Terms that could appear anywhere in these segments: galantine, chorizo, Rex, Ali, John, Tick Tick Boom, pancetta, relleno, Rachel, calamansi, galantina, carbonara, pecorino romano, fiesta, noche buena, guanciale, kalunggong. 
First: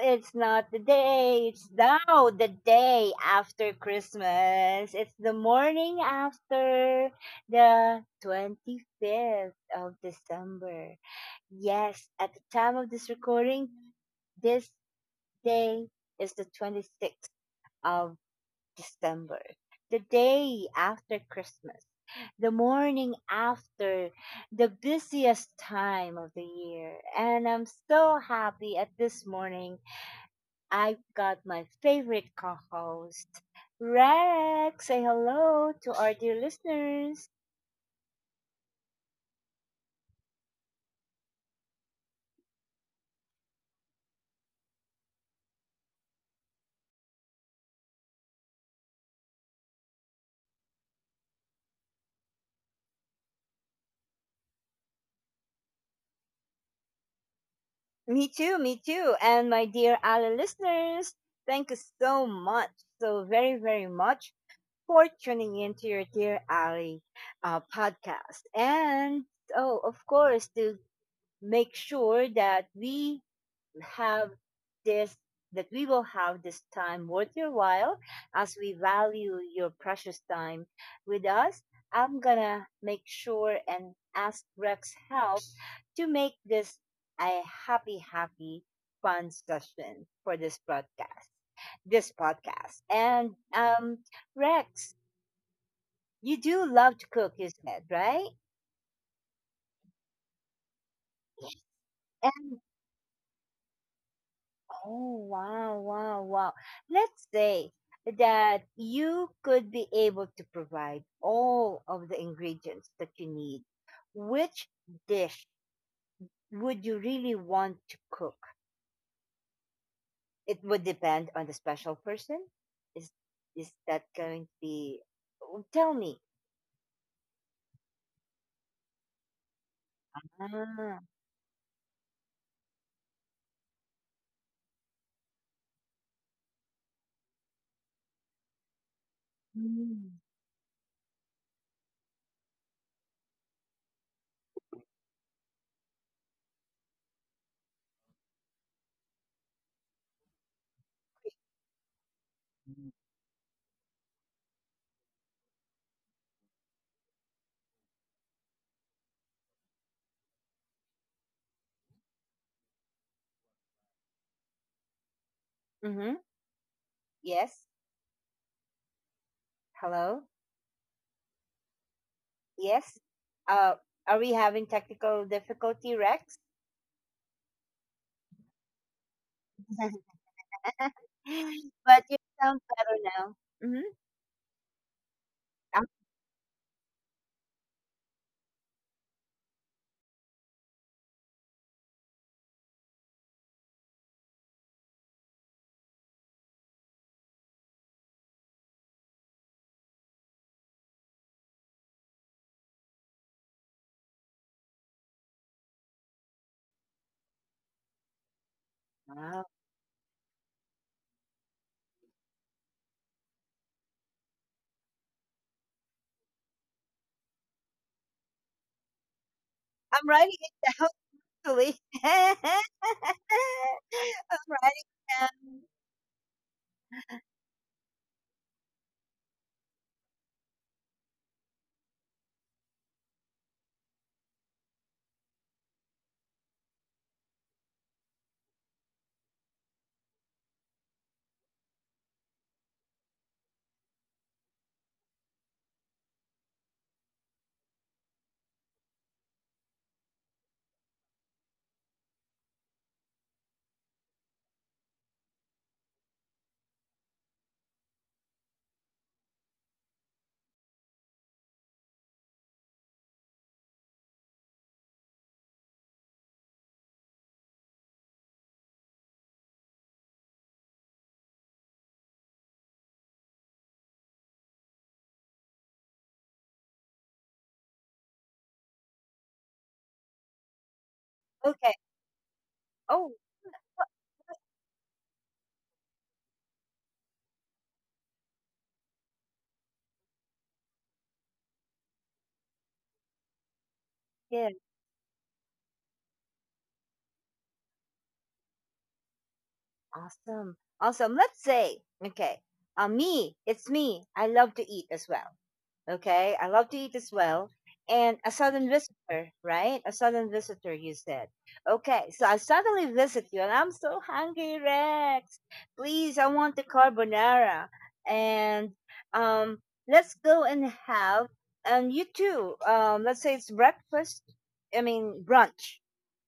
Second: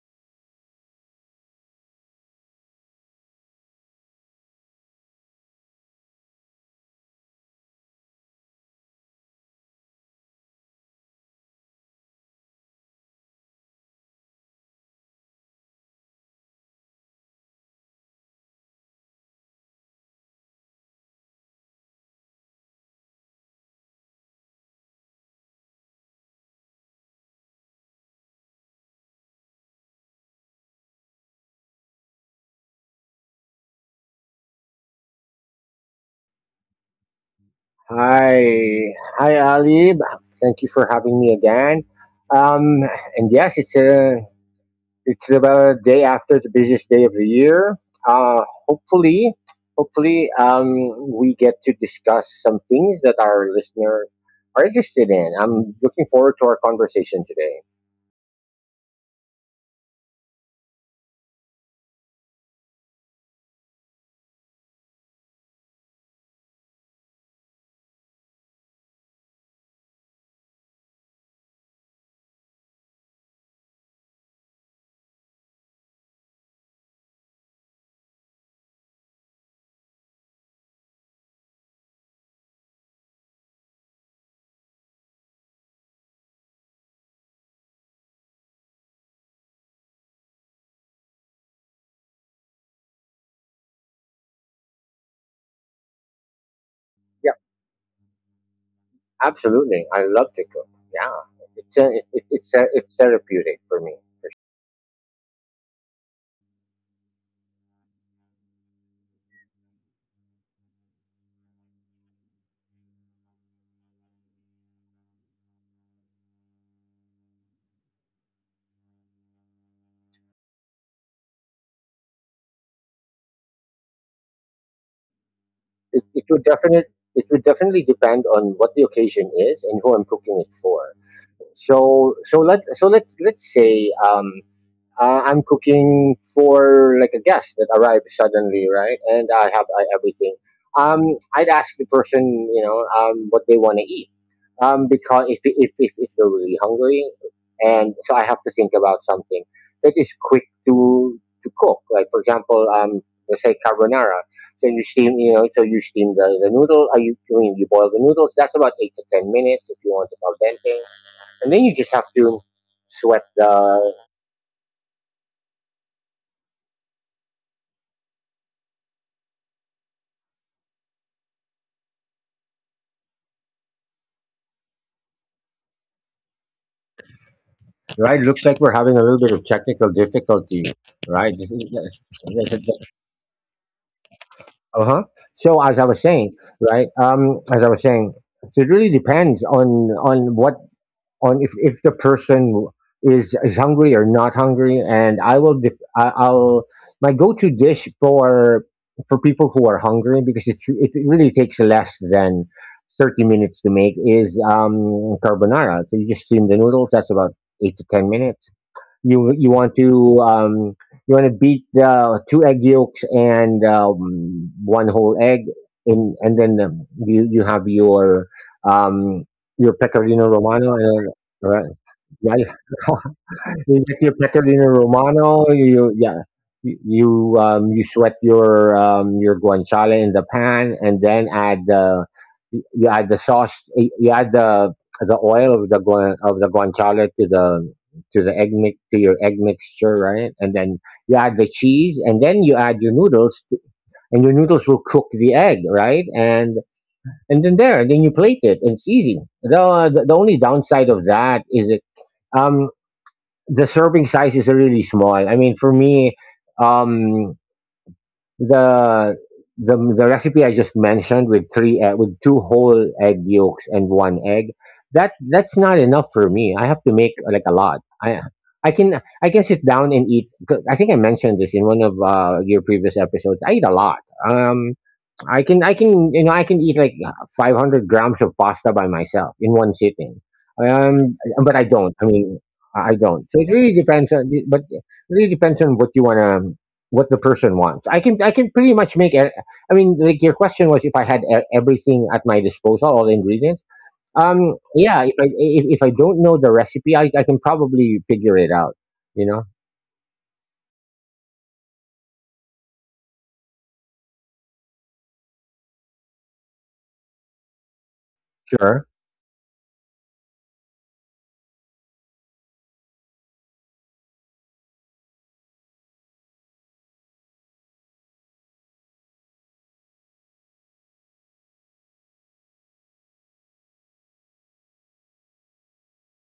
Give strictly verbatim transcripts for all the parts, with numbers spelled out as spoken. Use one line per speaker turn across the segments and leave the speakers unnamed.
It's not the day, it's now the day after Christmas. It's the morning after the twenty-fifth of December. Yes, at the time of this recording, this day is the twenty-sixth of December, the day after Christmas, the morning after the busiest time of the year. And I'm so happy at this morning. I've got my favorite co host, Rex. Say hello to our dear listeners.
Hi, hi, Ali. Thank you for having me again. Um, and yes, it's a it's about a day after the busiest day of the year. Uh, Hopefully, hopefully, um, we get to discuss some things that our listeners are interested in. I'm looking forward to our conversation today.
Me too, me too. And my dear Ali listeners, thank you so much, so very, very much for tuning in to your Dear Ali uh, podcast. And, oh, of course, to make sure that we have this that we will have this time worth your while as we value your precious time with us. I'm gonna make sure and ask Rex help to make this a happy, happy, fun session for this broadcast, this podcast. And um, Rex, you do love to cook,
Yeah,
you said, right?
absolutely. I love to cook. Yeah, it's a, it,
And,
it's a, it's therapeutic for me.
oh, wow, wow, wow. Let's say that you could be able to provide all of the ingredients that you need. Which dish would you really want to cook? It would depend on the special person. Is is that going to be? Oh, tell
It,
me.
it would definite it would definitely depend on what the occasion is and who I'm cooking it for.
Ah.
So so let so let's let's say um, uh, I'm cooking for like a guest that arrived suddenly, right? And I have uh,
Mm.
everything. Um, I'd ask the person, you know, um, what they want to eat, um, because if, if if if they're really hungry, and so I have to think about something that is quick to to cook. Like for example, um, let's say carbonara. So you steam, you know, so you steam the, the noodle. Are you I mean you boil the noodles? That's about eight to ten minutes if you want it al dente, and then you just have to sweat the—
Mm-hmm. Yes. Hello. Yes. Uh, are we having technical difficulty, Rex?
Right, looks like we're having a little bit of technical difficulty, right?
But you sound better now. Hmm.
Uh huh. So as
Oh,
I was saying, right? Um, as I was saying, so it really depends on on what on if, if the person is is hungry or not hungry, and i will dif- I, i'll my go-to dish for for people who are hungry, because it, it really takes less than thirty minutes to make is um carbonara. So you just steam the noodles, that's about eight to ten minutes. you
wow.
you want to um, you want to beat the uh, two egg yolks and um, one whole egg in. And then um, you you have your um, your
I'm
pecorino
writing it
romano.
down,
And right,
actually. I'm
right. You get your pecorino
writing it
romano.
down.
You, you yeah. You you, um, you sweat your um, your guanciale in the pan, and then add the— you you add the sauce. You you add the the oil of the guan, of the guanciale to the— to the egg mix to your egg mixture, right? And then you add the cheese, and then you add your noodles, and your noodles will cook the egg, right? And and then there, and then you plate it. It's easy. The the, the only downside of that is it. Um, the serving size is really small. I mean, for me, um, the the the recipe I just mentioned with three egg, with two whole egg yolks and one egg, that that's not enough for me. I have to make uh, like a lot. I I can I can sit down and eat, 'cause I think I mentioned this in one of uh, your previous episodes. I eat a lot. Um, I can I can, you know, I can eat like five hundred grams of pasta by myself in one sitting, um, but I
Okay.
don't. I mean, I I
Oh,
don't. So it really depends on, but it really depends on what you want to, what the person wants. I can I can pretty much make. e- I mean, like, your question was if I had e- everything at my disposal, all the ingredients.
yeah.
Um, yeah, if I if, if I don't know the recipe, I, I can probably figure it out. You know,
Awesome. Awesome. Let's say, okay, uh, me, it's me. I love to eat as well. Okay, I love to eat as well. And a sudden
sure,
visitor, right? A sudden visitor, you said. Okay, so I suddenly visit you and I'm so hungry, Rex. Please, I want the carbonara. And um, let's go and have, and you too, um, let's say it's breakfast, I mean, brunch.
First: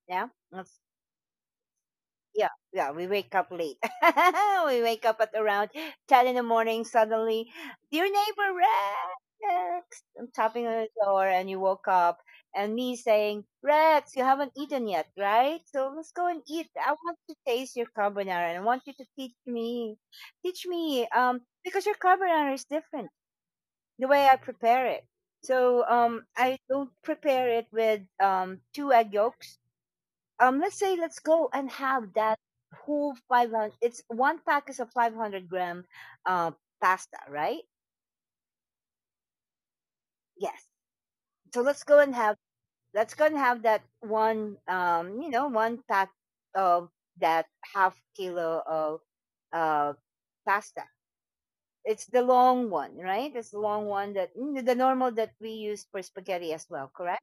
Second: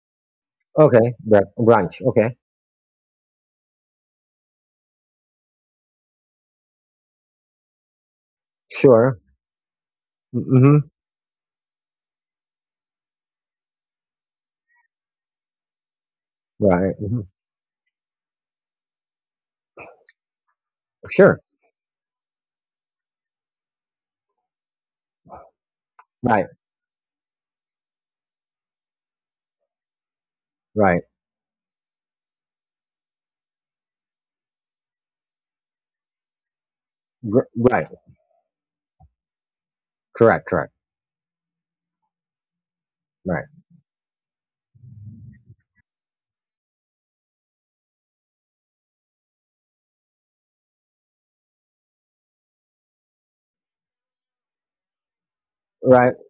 Yeah, let's
okay, Br- brunch, okay,
yeah, yeah, we wake up late. We wake up at around ten in the morning. Suddenly, dear neighbor,
sure,
Rex, I'm tapping on the
mm-hmm.
door, and you woke up, and me saying, Rex, you haven't eaten yet, right? So let's go and eat. I
Right,
want to
hmm.
taste your carbonara, and I want you to teach me, teach me, um,
Sure.
because your carbonara is different the way I prepare it. So um, I
Right.
don't prepare it with um, two egg yolks, um let's say let's
Right.
go and have that whole five hundred, it's one pack is of five hundred gram uh pasta, right?
R- right.
Yes.
Correct. Correct.
So let's go and have, let's go and have that
Right.
one, um you know one pack of that half kilo of uh pasta. It's the long one, right? It's the long one that mm, the normal that we use for spaghetti as well,
Right.
correct?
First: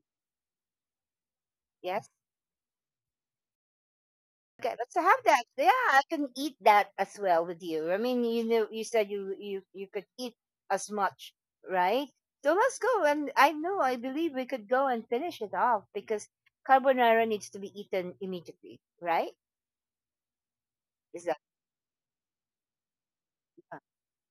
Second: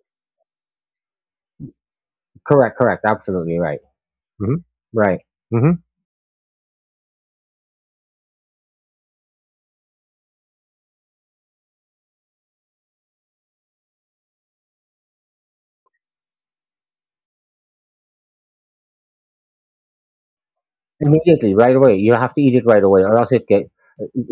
Yes.
Correct. Correct. Absolutely right. Hmm.
Okay, let's have
Right.
that. Yeah,
Hmm.
I can eat that as well with you. I mean, you know, you said you you you could eat as much, right? So let's go. And I know, I believe we could go and finish it off because carbonara needs to be eaten immediately, right? Is that,
Immediately, right away. You have to eat it right away, or else it get—
uh,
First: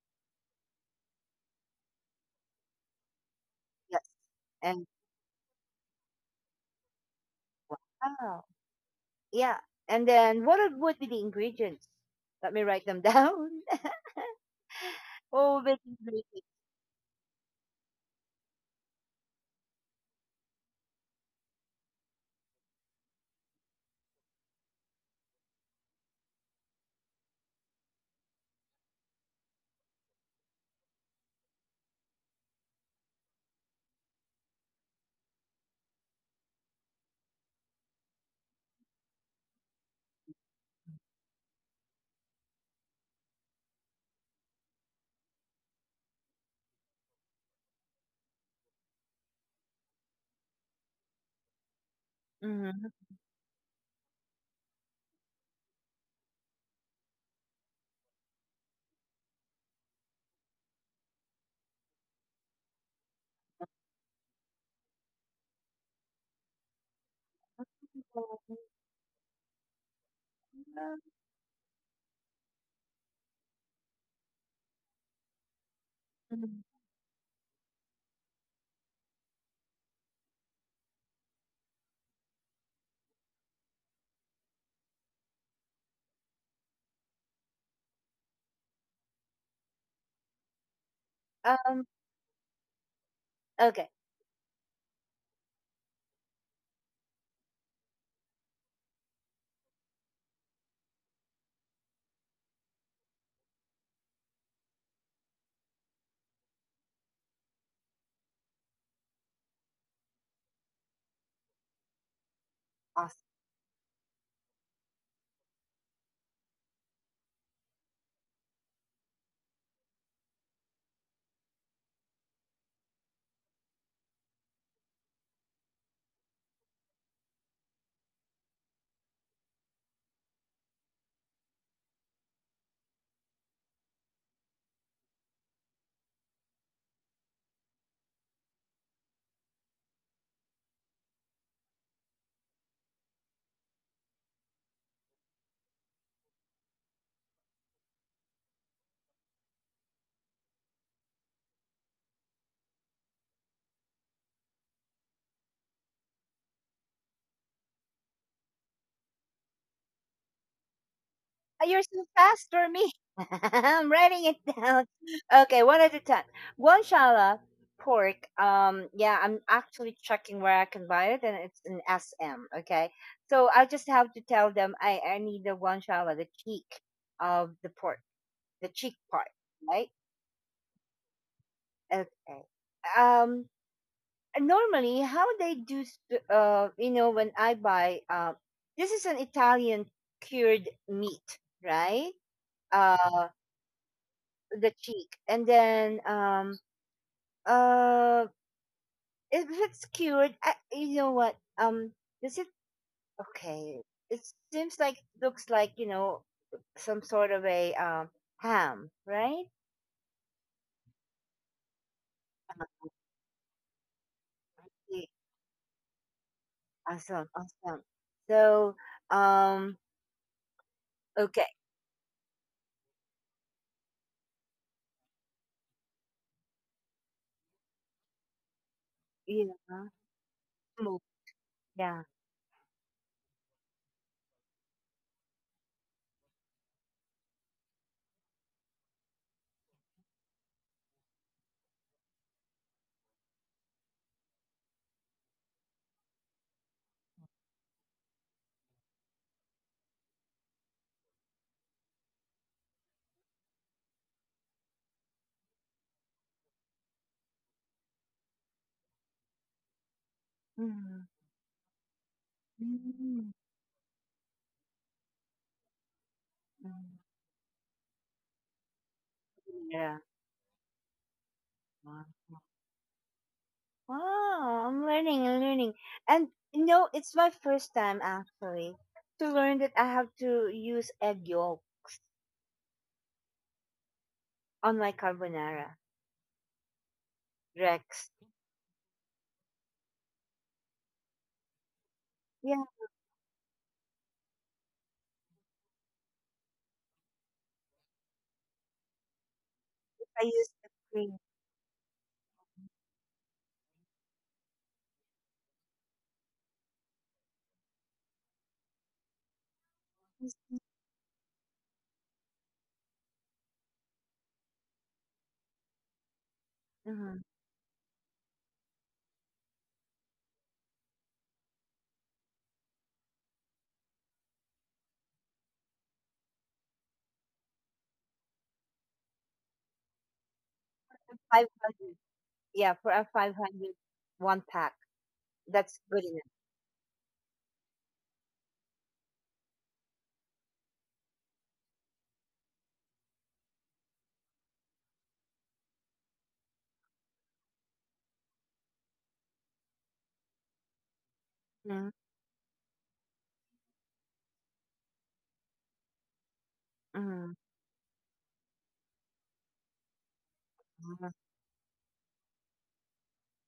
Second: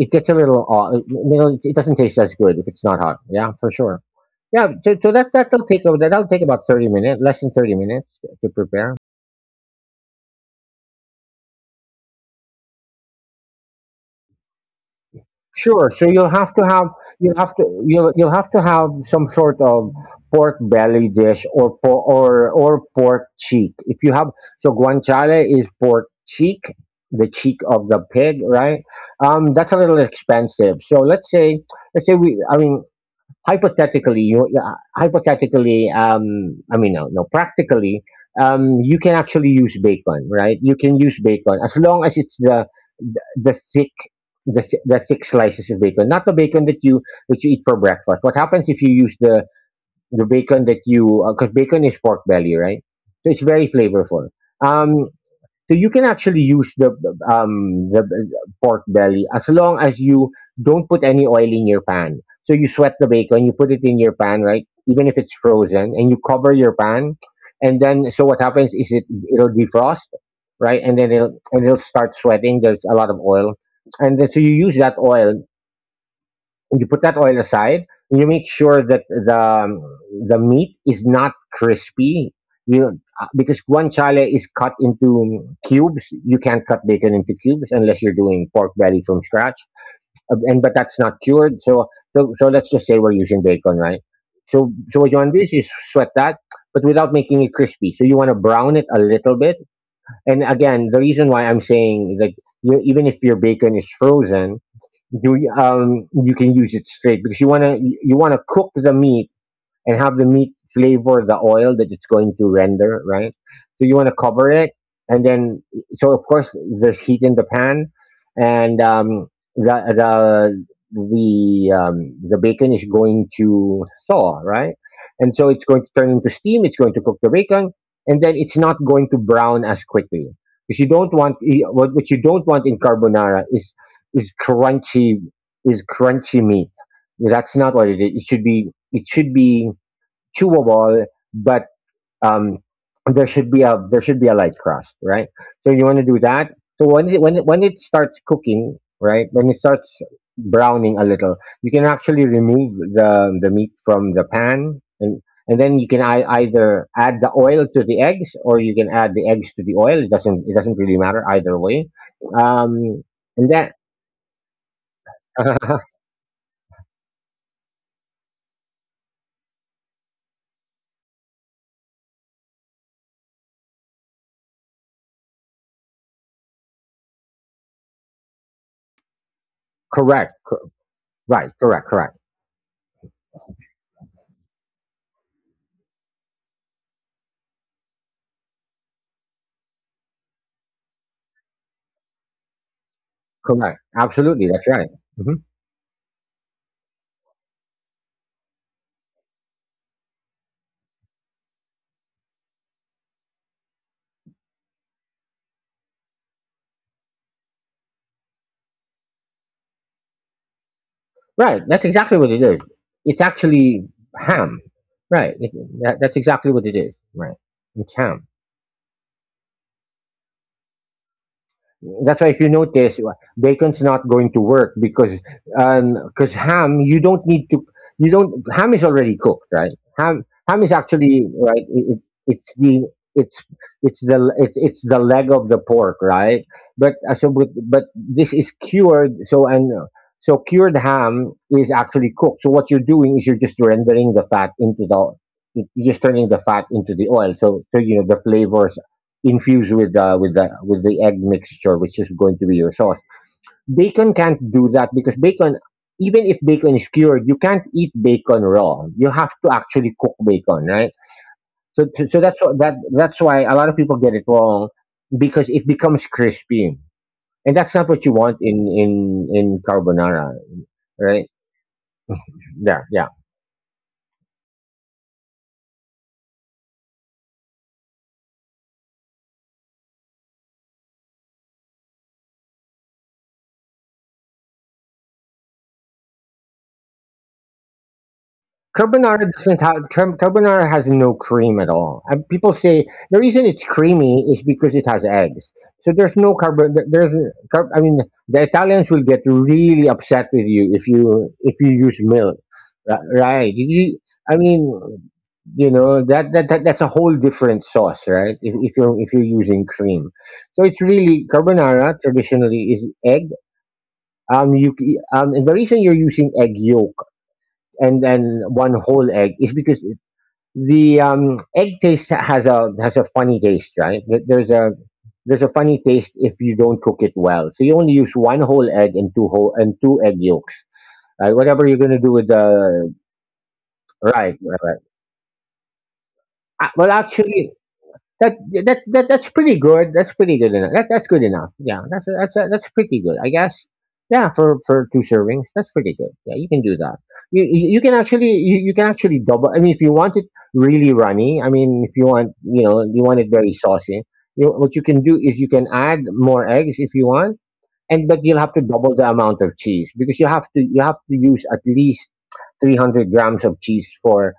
it gets a little off. You know, it it doesn't taste as good if it's not hot. Yeah, for sure.
yes?
Yeah. So,
And,
so that that'll take over. That'll take about thirty minutes, less than thirty minutes to
wow,
prepare.
yeah. And then what are- would be the ingredients? Let me write them down.
Sure.
Oh,
So
the
you'll have to
ingredients.
have— you'll have to you'll you'll have to have some sort of pork belly dish or por- or or pork cheek. If you have— so guanciale is pork cheek, the cheek of the pig, right? Um, that's a little expensive. So let's say let's say we I mean hypothetically, you uh, hypothetically, um, I mean, no, no, practically, um, you can actually use bacon, right? You can use bacon as long as it's the the, the thick. The, thi- the thick slices of bacon, not the bacon that you— that you eat for breakfast. What happens if you use the the bacon that you— because bacon is pork belly, right? So it's very
Mm-hmm.
flavorful. Um, so you can actually use the um the the pork belly, as long as you don't put any oil in your pan. So you sweat the bacon, you put it in your pan, right? Even if it's frozen, and you cover your pan, and then so what happens is it it'll defrost, right? And then it'll and it'll start sweating. There's a lot of oil, and then so you use that oil— you put that oil aside. You make sure that the— um, the meat is not crispy. You uh, because guanciale is cut into cubes. You can't cut bacon into cubes unless you're doing pork belly from scratch. Uh, and but that's not cured. So so so let's
Um.
just say we're using bacon, right? So
Okay.
so what you want to do is you sweat that, but without making it crispy. So you want to brown it a little bit. And again, the reason why I'm saying that— you, even if your bacon is frozen, do y- um you can use it straight, because you want to— you want to cook the meat and have the meat flavor the oil that it's going to render, right? So you want to
Awesome.
cover it, and then so of course there's heat in the pan, and um, the the the um, the bacon is going to thaw, right? And so it's going to turn into steam. It's going to cook the bacon, and then it's not going to brown as quickly, because you don't want— you- what what you don't want in carbonara is is crunchy is crunchy meat. That's not what it is. It should be— it should be chewable, but um, there should be a— there should be a light crust, right? So you want to do that. So when it, when it, when it starts cooking, right? When it starts browning a little, you can actually remove the the meat from the pan, and and then you can I, either add the oil to the eggs, or you can add the eggs to the oil. It doesn't it doesn't really matter either way.
Uh, You're
Um,
so fast
and
for
that—
me. I'm writing it down. Okay, one at a time. Guanciale pork. Um, yeah, I'm actually checking where I can buy it, and it's in S M. Okay, so I just have to tell them I I need the guanciale, the cheek of the pork, the cheek part,
correct, cor-
right?
right, correct, correct,
Okay. Um, normally how they do, s- uh, you know, when I buy, uh, this is an Italian cured meat, right?
correct.
Uh,
Absolutely, that's right. Mm-hmm.
the cheek, and then um uh if it's cured, I, you know what, um does it, okay, it seems like, looks like, you know some sort of a um ham, right?
Right. That's exactly what it is. It's actually ham. Right. It, that,
Yeah,
that's exactly what it is. Right. It's ham.
awesome, awesome. So, um
That's why if
okay,
you notice, uh, bacon's not going to work because— because ham you don't need to— you don't— ham is already cooked, right? Ham
you
ham is
know
actually— right.
move,
It, it, it's the
yeah.
it's it's the it's it's the leg of the pork, right? But uh, so but, but this is cured. So and uh, so cured ham is actually cooked. So what you're doing is you're just rendering the fat into the— you're just turning the fat into the oil. So so you know the flavors infused with uh, with the— with the egg mixture, which is going to be your sauce. Bacon can't do that because bacon, even if bacon is cured, you can't eat bacon raw. You have to actually cook bacon, right? So
Mhm.
so, so that's what— that that's why a lot of people get
Mhm.
it wrong, because it becomes crispy, and that's not
Mhm.
what you want in in in carbonara,
Yeah.
right? Yeah, yeah.
Uh-huh. Wow, I'm learning and learning. And, you know, it's my first time actually to learn that I have to use egg yolk on my carbonara, Rex.
Carbonara doesn't have car- carbonara has no cream at all. And people say the reason
Yeah,
it's creamy is because it has eggs. So there's no carbon. There's car- I mean, the Italians will get really upset with you if
I
you—
use
if
the
you use
cream.
milk. Ri- right? You, I mean, you know that, that that that's a whole different sauce, right? If, if you're— if you're using cream, so it's really— carbonara traditionally is egg. Um, you c- um, and the reason you're using egg yolk and
Mm-hmm.
then one whole egg is because the um, egg taste has a— has a funny taste, right? There- There's a— there's a funny taste if you don't cook it well. So you only use one whole egg and two whole and two egg yolks. Right? Whatever you're gonna do with
five hundred.
the—
Yeah, for a five
right, right,
hundred
right.
one pack.
Uh,
That's
Well,
good enough.
actually, that, yeah, that that that's pretty good. That's pretty good enough. That that's good enough. Yeah, that's that's that's pretty good, I guess. Yeah, for for two servings, that's pretty good. Yeah, you can do that. You you you can actually— you, you can actually double. I mean, if you want it really runny. I mean, if you want you
Mm-hmm.
know you want it very saucy, you, what you can do is you can add more eggs if you want, and
Mm-hmm,
but you'll have to double the amount of cheese because you have to you have to use at
mm-hmm.
least three hundred grams of cheese for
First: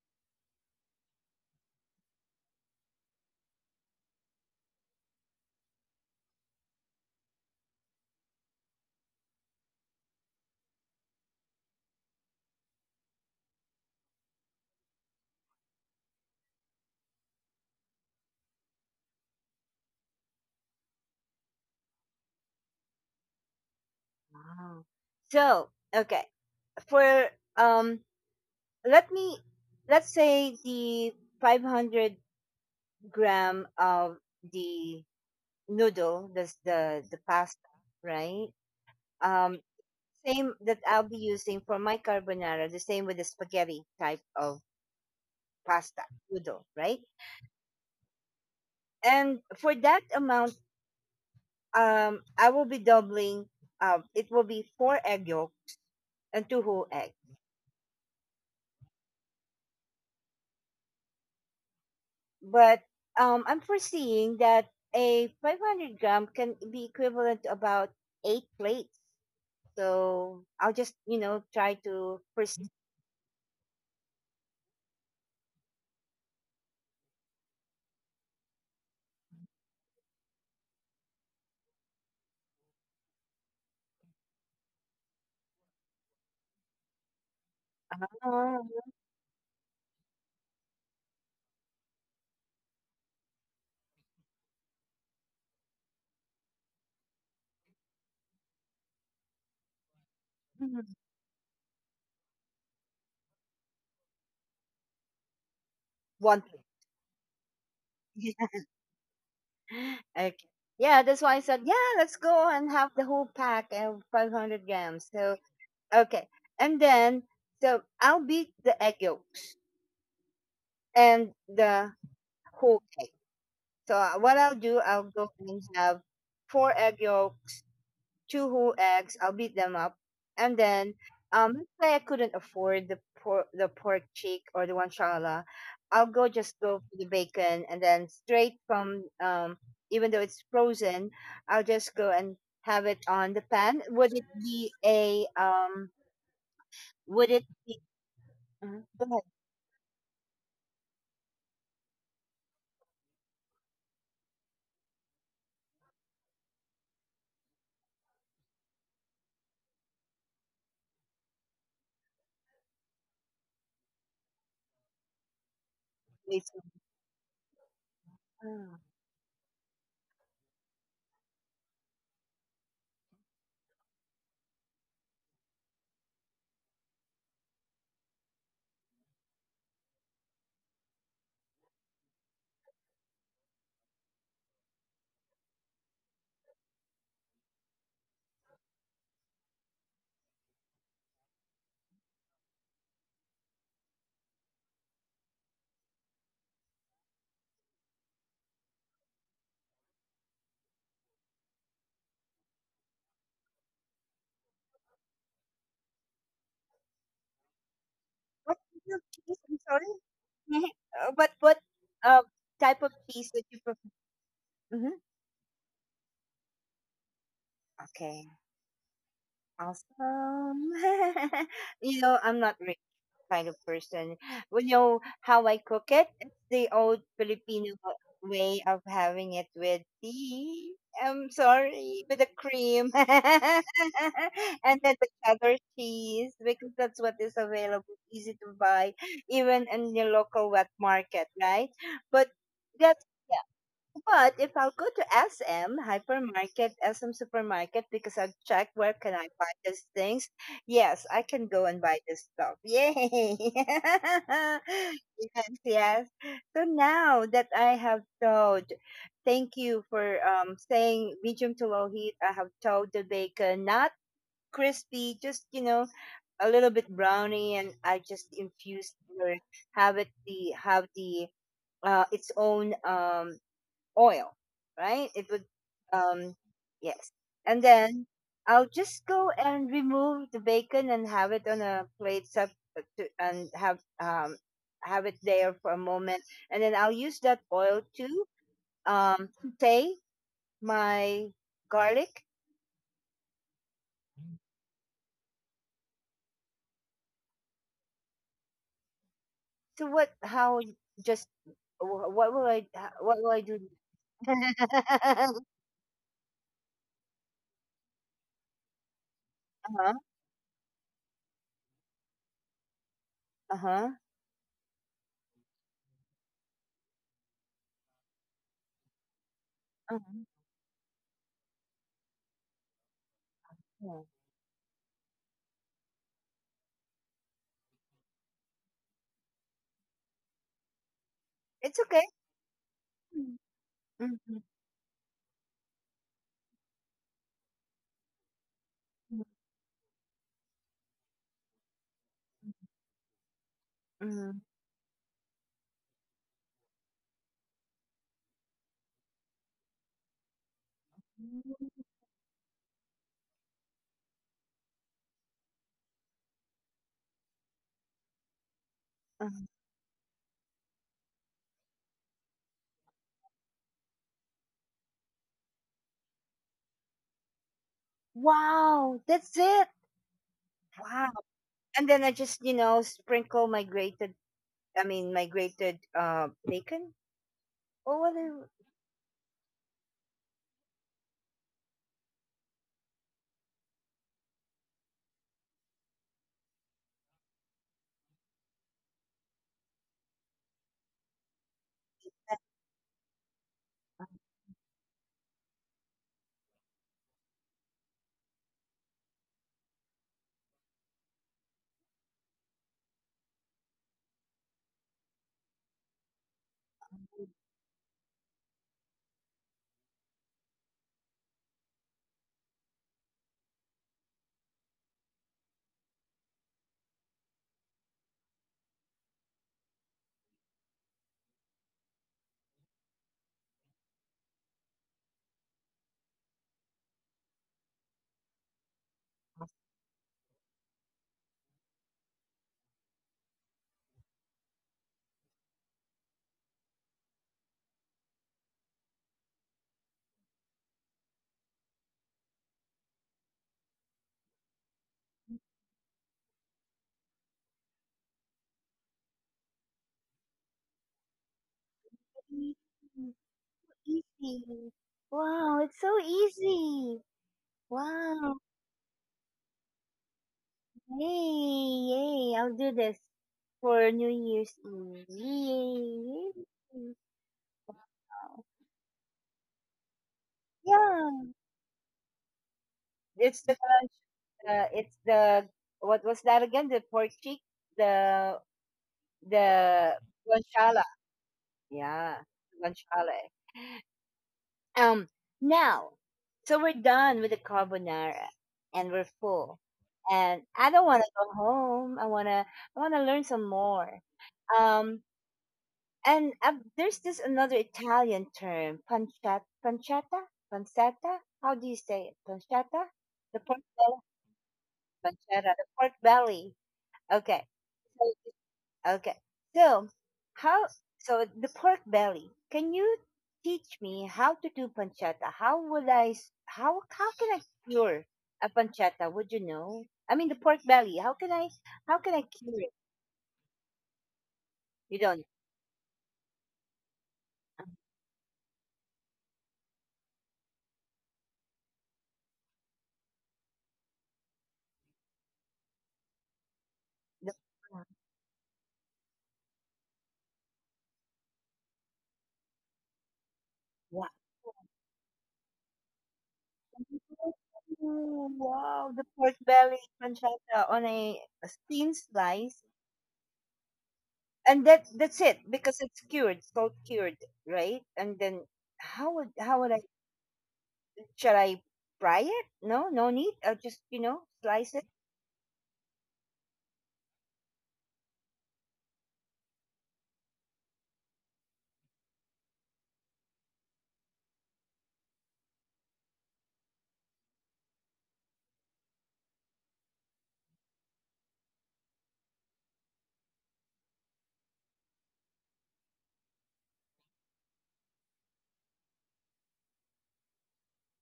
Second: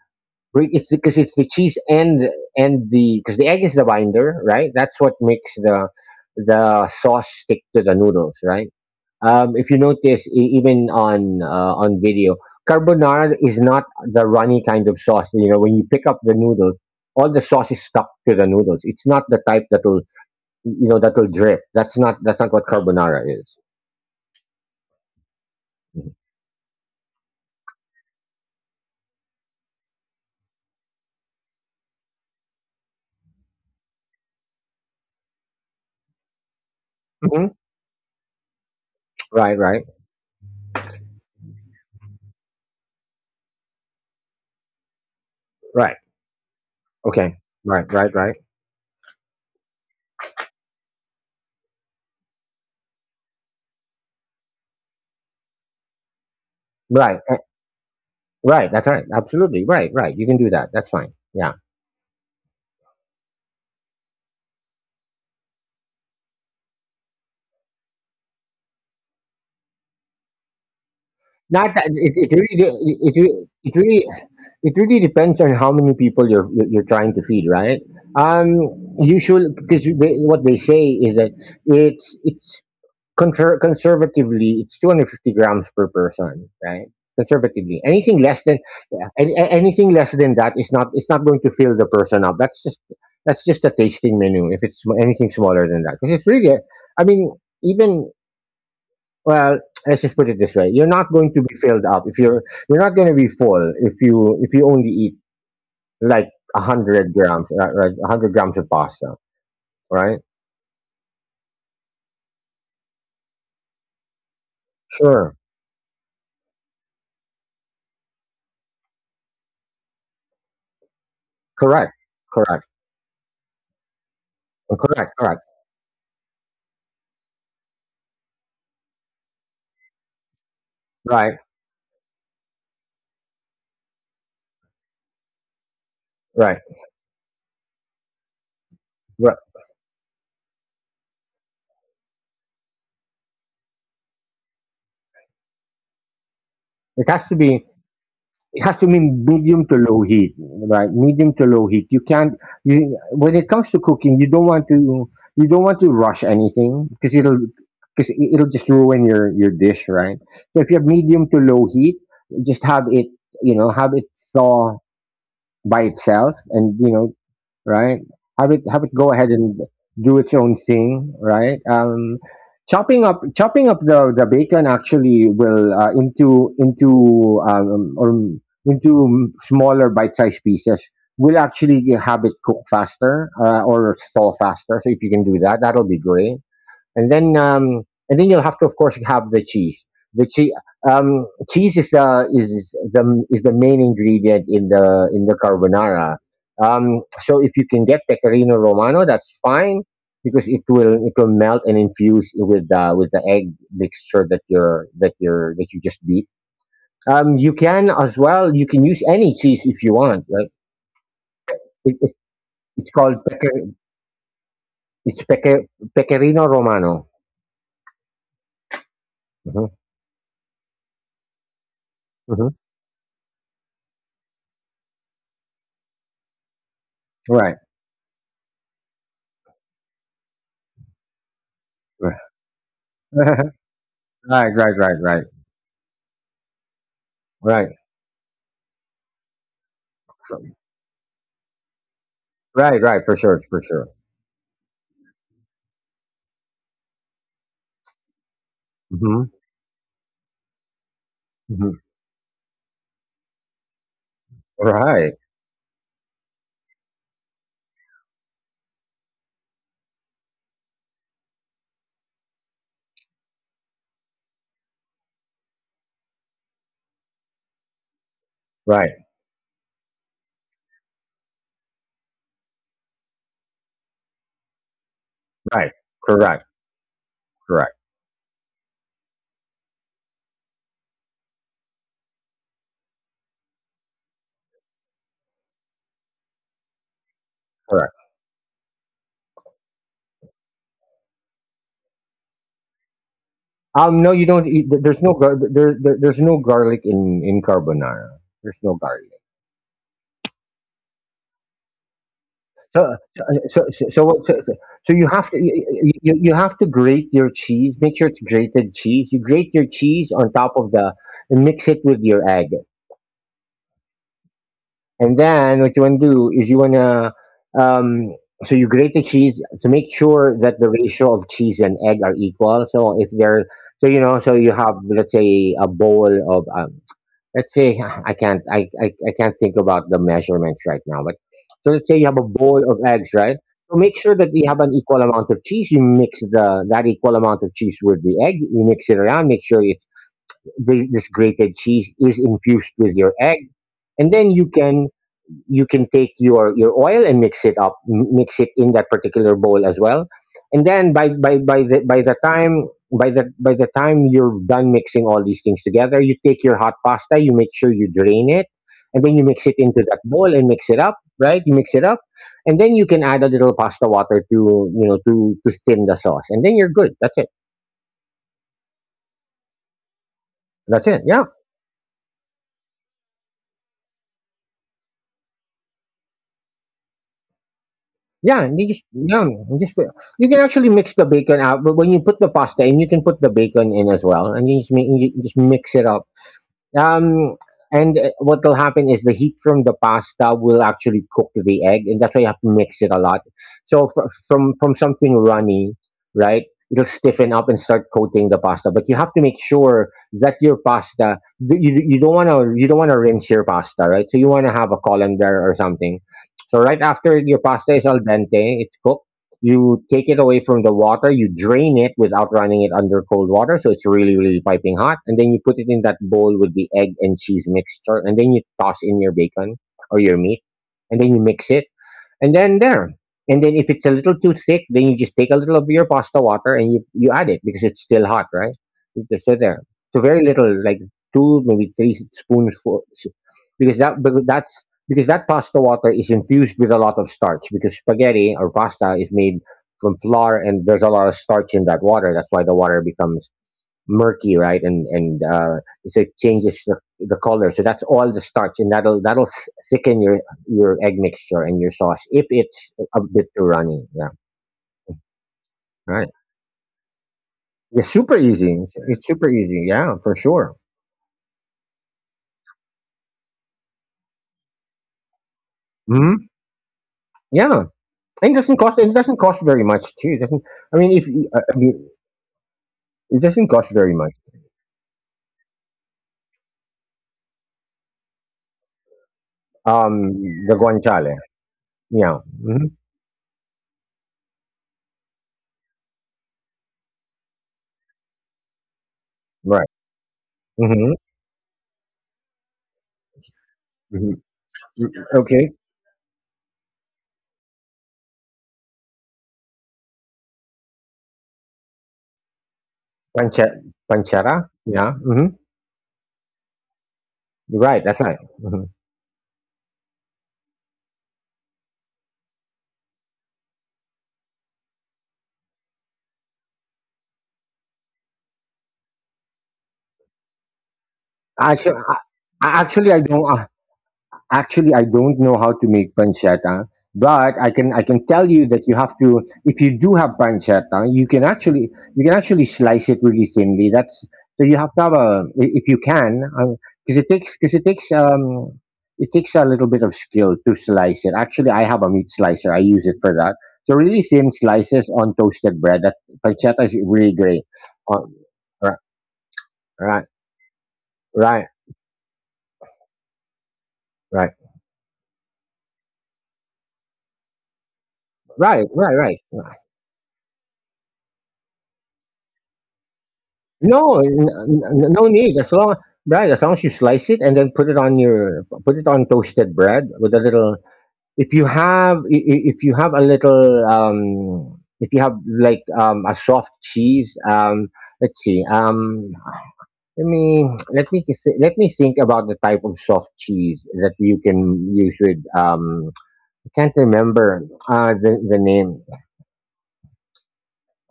Re- it's because it's the cheese and and the because the egg is the binder, right? That's what makes the the sauce stick to the noodles, right? Um, if you notice, e- even on uh, on video, carbonara is not the runny kind of sauce. You know, when you pick up the noodles, all the sauce is stuck to the noodles. It's not the type that will you know that will drip. That's not that's not what carbonara is.
Wow. So, okay, for, um let me let's say, the five hundred gram of the noodle, that's the the
Mhm.
pasta, right? Um,
Right, right,
same that I'll be using for my carbonara, the same with the spaghetti type of
right.
pasta noodle, right?
Okay. Right, right, right,
And for that amount, um, I will be doubling. Um, it will be four egg yolk and two whole egg.
right, eh, right. That's right. Absolutely. Right, right. You can do that. That's fine. Yeah.
But um, I'm foreseeing that a five hundred gram can be equivalent to about eight plates. So I'll just, you know, try
Not that
to
it, it
foresee
really de- it, it re- it really it really depends on how many people you're you're you're trying to feed, right? Um, Usually, because what they say is that it's it's conser- conservatively, it's two hundred fifty grams per person, right? Conservatively,
uh,
anything less than yeah, any, a- anything less than that is not it's not going to fill the person up. That's just that's just a tasting menu. If it's sm- anything smaller than that, because it's really, a- I mean, even well, let's just put it this way: you're not going to be filled up if you're you're not going to be full if you if you only eat
one
like
plate.
a hundred grams, uh, right? A hundred grams of pasta, right?
Okay. Yeah, that's why I said, yeah, let's go and have the whole pack of five hundred grams. So,
Sure,
okay. And then, so I'll beat the egg yolks and the
correct, correct,
whole cake. So, uh, what I'll do, I'll
correct,
go
correct,
and have four egg yolks. Two whole eggs. I'll beat them up, and then,
right.
um, let's say I couldn't afford the pork, the pork cheek or the one shalala, I'll go just
Right,
go for the bacon, and then straight from,
right.
um, even though it's frozen, I'll just go and have it on the pan. Would it be a um?
It has
Would
to
it
be.
be?
It has
uh
to be
Go ahead,
medium to low heat, right? Medium to low heat. You can't. You, when it comes to cooking, you don't want to. You don't want to rush anything because it'll because it'll just ruin your your dish, right? So if you have medium to low heat, just have it. You know, have it thaw by itself,
please.
and you know right have it
Uh,
have it go ahead and do its own thing, right? um chopping up chopping up the the bacon actually will uh, into into um or into smaller bite-sized pieces will actually have it cook faster, uh, or thaw faster. So if you can do that, that'll be great. And then um, and then you'll have to, of course, have the cheese. The cheese, um, cheese is the is the is the main ingredient in the in the carbonara. Um, so if you can get pecorino romano, that's fine because it will it will melt and infuse with the with the egg mixture that you're that you're that you just beat. Um, you can as well,
What
you can
kind of
use any
cheese? I'm
cheese if you
sorry.
want. Right?
Uh, but what,
It, it's
uh, type of
it's called
cheese that you
pecker,
prefer? Hmm.
it's pecker, pecorino romano.
Okay.
Hmm.
Awesome. you know, I'm
Hmm.
not really that kind of person. Well, you know how I cook it? It's the old
Right.
Filipino way of having it with tea. I'm sorry, with
Right.
the cream,
Right, right,
and then
right,
the
right,
cheddar cheese because that's what is
right,
available, easy to buy, even in the
so-
local wet market, right? But
right, right,
that's
for sure, for sure.
but if I'll go to S M hypermarket, S M supermarket, because I've checked where can I
Hmm.
buy these things, yes, I can go
Hmm.
and buy this stuff. Yay!
Right,
Yes, yes. So now that I have told, thank you for um saying medium to low heat. I have told the bacon, not crispy, just you know a little bit browny, and I just infused
right,
or have it the have the uh, its own, um, oil, right? It would,
right.
um,
Correct,
yes. And
correct,
then I'll just go and remove the bacon and have it on a plate sub to, and have um have it there for a moment, and then I'll use that oil
correct.
to, um say, my garlic.
Um, no, you don't. Eat, there- there's no gar- there, there, There's no garlic in in carbonara. There's no garlic.
So what? How? Just wh- what will I?
So,
What
so,
will I do?
so, so, so, what- so, so so you
uh
have to you, you you have to grate your cheese. Make sure it's grated cheese. You grate your
huh.
cheese on top of the and mix it with your egg.
Uh huh.
And then what you want to do is you want to, um, so you grate the cheese to make
Uh-huh.
sure that the ratio of cheese and egg are equal. So if they're, so
Yeah.
you know, so you have, let's say, a bowl of, um, let's say, I can't, I, I, I can't think about the measurements right now, but so
It's
let's say
okay.
you have a bowl of eggs, right? So make sure that
Mm-hmm.
you have an equal amount of cheese. You mix the that equal amount of cheese with the egg. You mix it around. Make sure it's, this this grated cheese is infused with your egg, and then
Mm-hmm.
you can you can take your your oil and mix it up m- mix it in that particular bowl as well, and then by by by the by the time by the by the time you're done mixing all these things together, you take your hot pasta, you make sure you drain it, and then you
Mm-hmm.
mix it into that bowl and mix it up, right? You mix it up, and then you can add a little pasta water to, you know, to to thin the sauce, and then you're good. That's it.
Wow, that's it.
That's it.
Wow.
Yeah.
And then I just, you know, sprinkle my grated, I mean, my grated, uh, bacon. Oh, what a
Yeah, and you just yum, you just put you can actually mix the bacon out, but when you put the pasta in, you can put the bacon in as well, and you just mi you just mix it up. Um, and uh, What will happen is the heat from the pasta will actually cook the egg, and that's why you have to mix it a lot. So fr- from from something runny, right? It'll stiffen up and start coating the pasta, but you have to make sure that your pasta th- you, you don't want to you don't want to rinse your pasta, right? So you want to have a colander or something. So right after your pasta is al dente, it's cooked, you take it away from the water, you drain it without running it under cold water, so it's really, really piping hot. And then you put it in that bowl with the egg and cheese mixture, and then you toss in your bacon or your meat, and then you mix it, and then there. And then if it's a little too thick, then you just take a little of your pasta water and you you add it because it's still hot, right? It's- So there, so very little, like two, maybe three spoons, for, because that because that's because that pasta water is infused with a lot of starch, because spaghetti or pasta is made from flour, and there's a lot of starch in that water. That's why the water becomes murky, right? And and uh, so it changes the, the color. So that's all the starch, and that'll that'll s- thicken your your egg mixture and your sauce if
easy.
it's a bit too runny. Yeah,
Wow, it's so
right.
easy.
It's super
Wow.
easy. It's, it's super easy. Yeah, for sure.
Yay, yay. I'll do this for New Year's Eve.
Hmm.
Yay. Yay.
Yeah, and it
Wow.
doesn't cost. It doesn't cost very much too. It doesn't. I mean, if you-
Yeah.
uh, I mean, it
It's
doesn't
the
cost very much.
uh, it's the what was that again? The pork cheek, the the
Um, the
guanciale.
guanciale. Yeah.
Yeah,
Hmm.
guanciale. Um, now, so we're done with the carbonara, and we're full.
Right.
And I don't
Hmm.
want to go home. I wanna, I wanna learn some more.
Hmm.
Um,
Okay.
and uh, there's this another Italian term, pancetta, pancetta, pancetta. How do you say it? Pancetta, the
Pancha,
pork belly,
panchara. Yeah. Hmm.
pancetta, the pork belly. Okay.
Right. That's
So,
right. Mhm.
okay. So, how so the pork belly? Can you teach me how to do pancetta? How would I s- how how can I cure a pancetta? Would you know? I mean the pork belly. How can I
Actua
how can I cure it?
Actually, I don't uh, actually, I
You
don't
don't.
know how to make pancetta, but I can I can tell you that you have to if you do have pancetta, you can actually you can actually slice it really thinly. That's so you have to have a i- if you can, because it
The,
takes because it takes um it takes a little bit of skill to slice it. Actually, I have a meat slicer. I use it for that. So
wow.
really thin slices on toasted bread. That pancetta is really great. Uh, right,
Wow, the pork belly
right,
pancetta on a, a
right,
thin slice.
right,
And that that's it because it's cured, salt cured, right? And then
right, right,
how
right.
would how would I should I fry it? No, no need. I'll just, you
No,
know,
n-
slice it.
n- no need. As long, right? As long as you slice it and then put it on your put it on toasted bread with a little. If you have i- i- if you have a little um if you have like um a soft cheese, um let's see, um let me let me th- let me think about the type of soft cheese that you can use with, um I can't remember uh the the name.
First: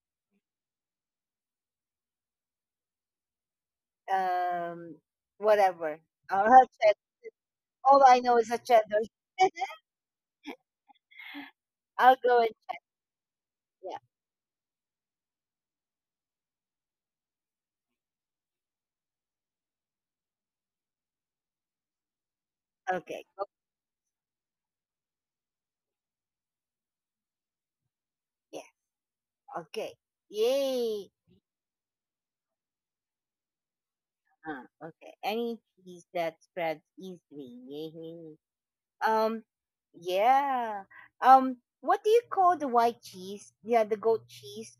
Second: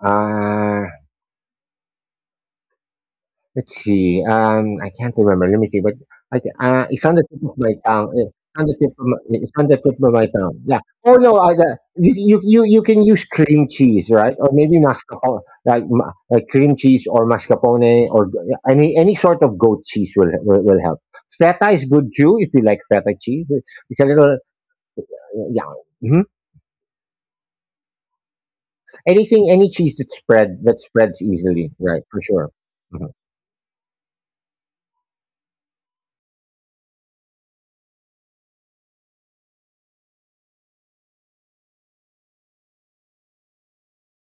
uh Let's see, um, I
Um,
can't remember, let me see,
whatever.
but I
I'll
c
have
uh,
cheddar.
it's on the tip of my
All
tongue,
I
eh,
know is a
it's on the
cheddar.
tip of my it's on the tip of my tongue, yeah. Oh, no, I got
I'll
you
go
you
and,
you you can use cream
yeah.
cheese, right? Or maybe mascarpone, like ma like cream cheese or mascarpone or g yeah, any any sort of goat cheese will will will help. Feta is good too, if you like
Okay.
feta
Oh,
cheese, it's a little, yeah, mhm.
yeah.
Anything,
Okay.
any cheese that spread
Yay.
that spreads easily, right, for sure. Mhm.
Uh, okay. Any cheese that spreads easily. Yay. Um. Yeah. Um. What do you call the white cheese? Yeah, the goat cheese.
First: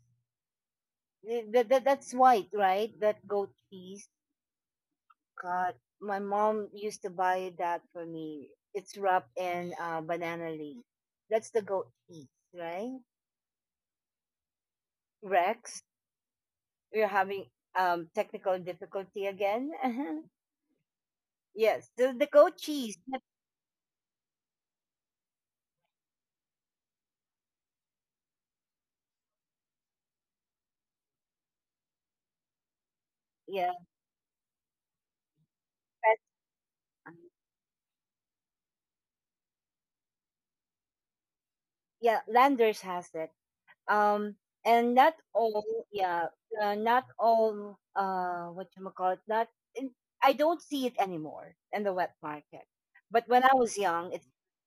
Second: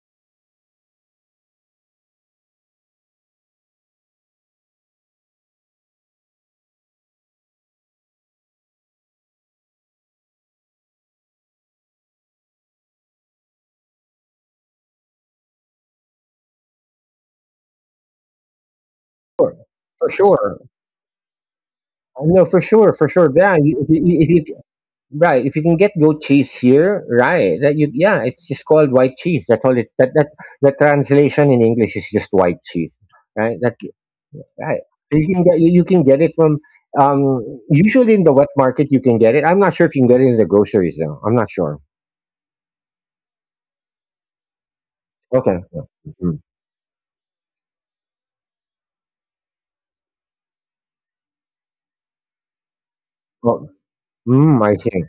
The, the, the- that's white, right? That goat cheese. God, my mom used to buy that for me. It's wrapped in, uh, banana leaf. That's the goat cheese, right? Rex, we're having um technical difficulty again.
Sure. For sure.
Yes, the, the
Uh,
goat
No, for
cheese.
sure,
that-
for sure. Yeah, you- if you, if you right, if you can get goat cheese here, right? That you, yeah, it's just called white cheese. That's all it. That that the translation in English is just white cheese, right? That
Yeah,
right. So you can get you, you can get it
that's-
from um usually in the wet market. You can get it. I'm not sure if you can get it in the groceries, though. I'm not sure.
yeah. Landers has it. Um, and not
Okay. Yeah.
all.
Mm-hmm.
Yeah, uh, not all. Uh, what you call it? Not. in- I don't see it anymore in the wet market.
Oh,
But when I was young,
mm,
it.
I see.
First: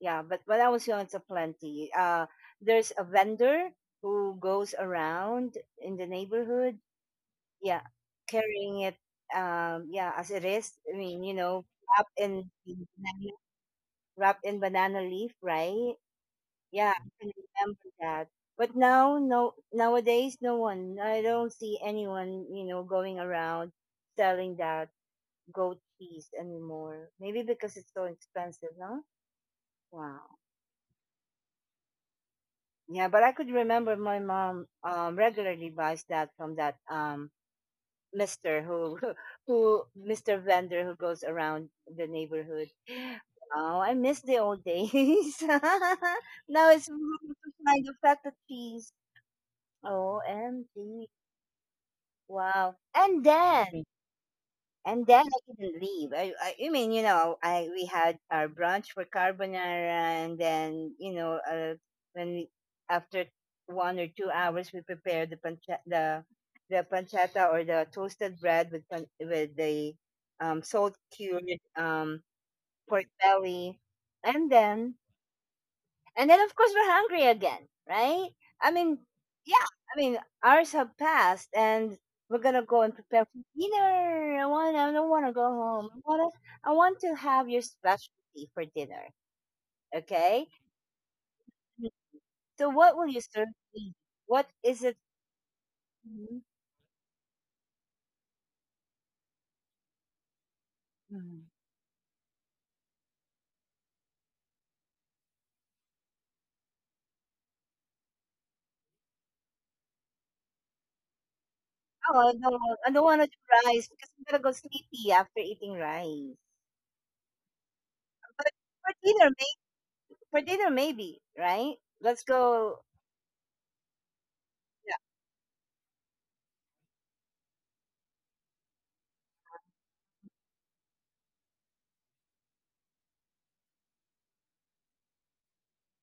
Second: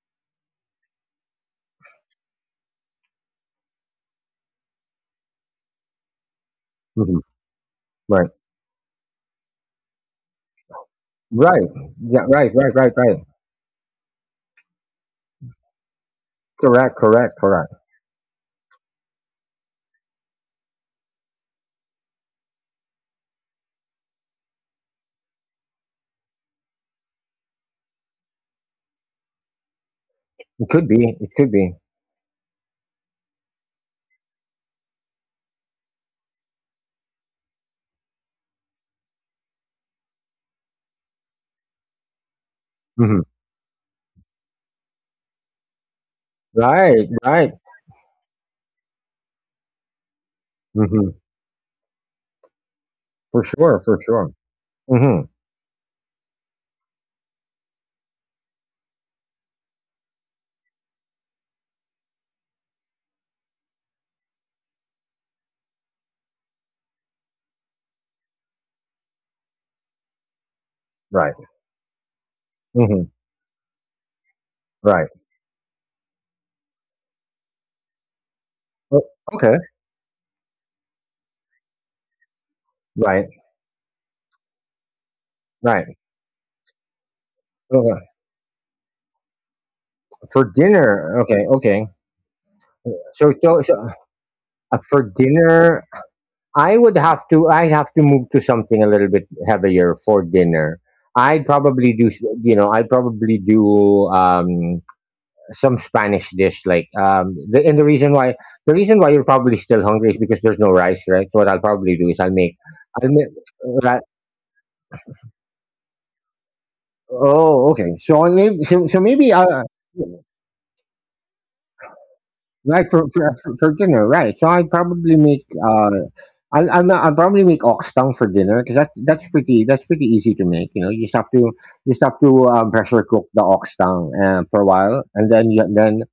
Yeah, but when I was young, it's a plenty. Uh, there's a vendor who goes around in the neighborhood,
Mhm.
yeah,
Right.
carrying it, um, yeah, as it is. I mean, you
Right.
know,
Yeah.
wrapped
Right.
in
Right. Right. Right.
banana, wrapped in banana leaf, right?
Correct.
Yeah, I
Correct.
can
Correct.
remember that. But now, no, nowadays, no one. I don't see anyone, you know, going around selling that goat cheese anymore. Maybe because it's so expensive, huh? Wow.
It could be. It could be.
Yeah, but I could remember my mom um, regularly buys that from that um, Mister who who Mister vendor who goes around the neighborhood.
hmm
Oh, I miss the old days. Now it's
Right.
more to
Right.
find the feta cheese.
hmm
O M G. Wow. And
For sure.
then
For sure.
And
hmm
then I didn't leave. I, I, I mean, you know, I we had our brunch for carbonara, and then you know, uh, when we, after one or two hours, we prepared the pancha, the the pancetta or the toasted bread with pan, with the um, salt
Right.
cured um,
hmm
pork belly, and then
Right.
and then of course we're hungry again, right? I mean,
O- Okay.
yeah, I mean hours have passed and we're gonna go and
Right.
prepare for dinner. I want I don't wanna go
Right.
home. I wanna I want to have your
Okay.
specialty for dinner.
For
Okay?
dinner. Okay. Okay.
Mhm. So what will you
So
serve
so, so
me? What
uh,
is it?
for dinner,
Mhm.
I would have to. I have to move to something a little bit heavier for dinner. I'd
Mhm.
probably do. S- You know, I'd probably do. Um, some Spanish dish. Like, um, the, and the reason why the reason why you're probably still hungry is because there's no rice, right? So what I'll probably do is
Oh,
I'll
I
make,
don't, I
I'll
don't
make,
want to do rice
right?
because I'm gonna go sleepy after eating rice.
Oh, okay. So I
But
maybe so, so
for
maybe
dinner,
uh,
maybe, for dinner, maybe, right? Let's go. Yeah.
right for, for for for dinner, right? So I'd probably make uh. I'll, I'll, not- I'll probably make ox tongue for dinner because that, that's pretty that's pretty easy to make. You know, you just have to you just have to um, pressure cook the ox tongue uh, for a while, and then you, then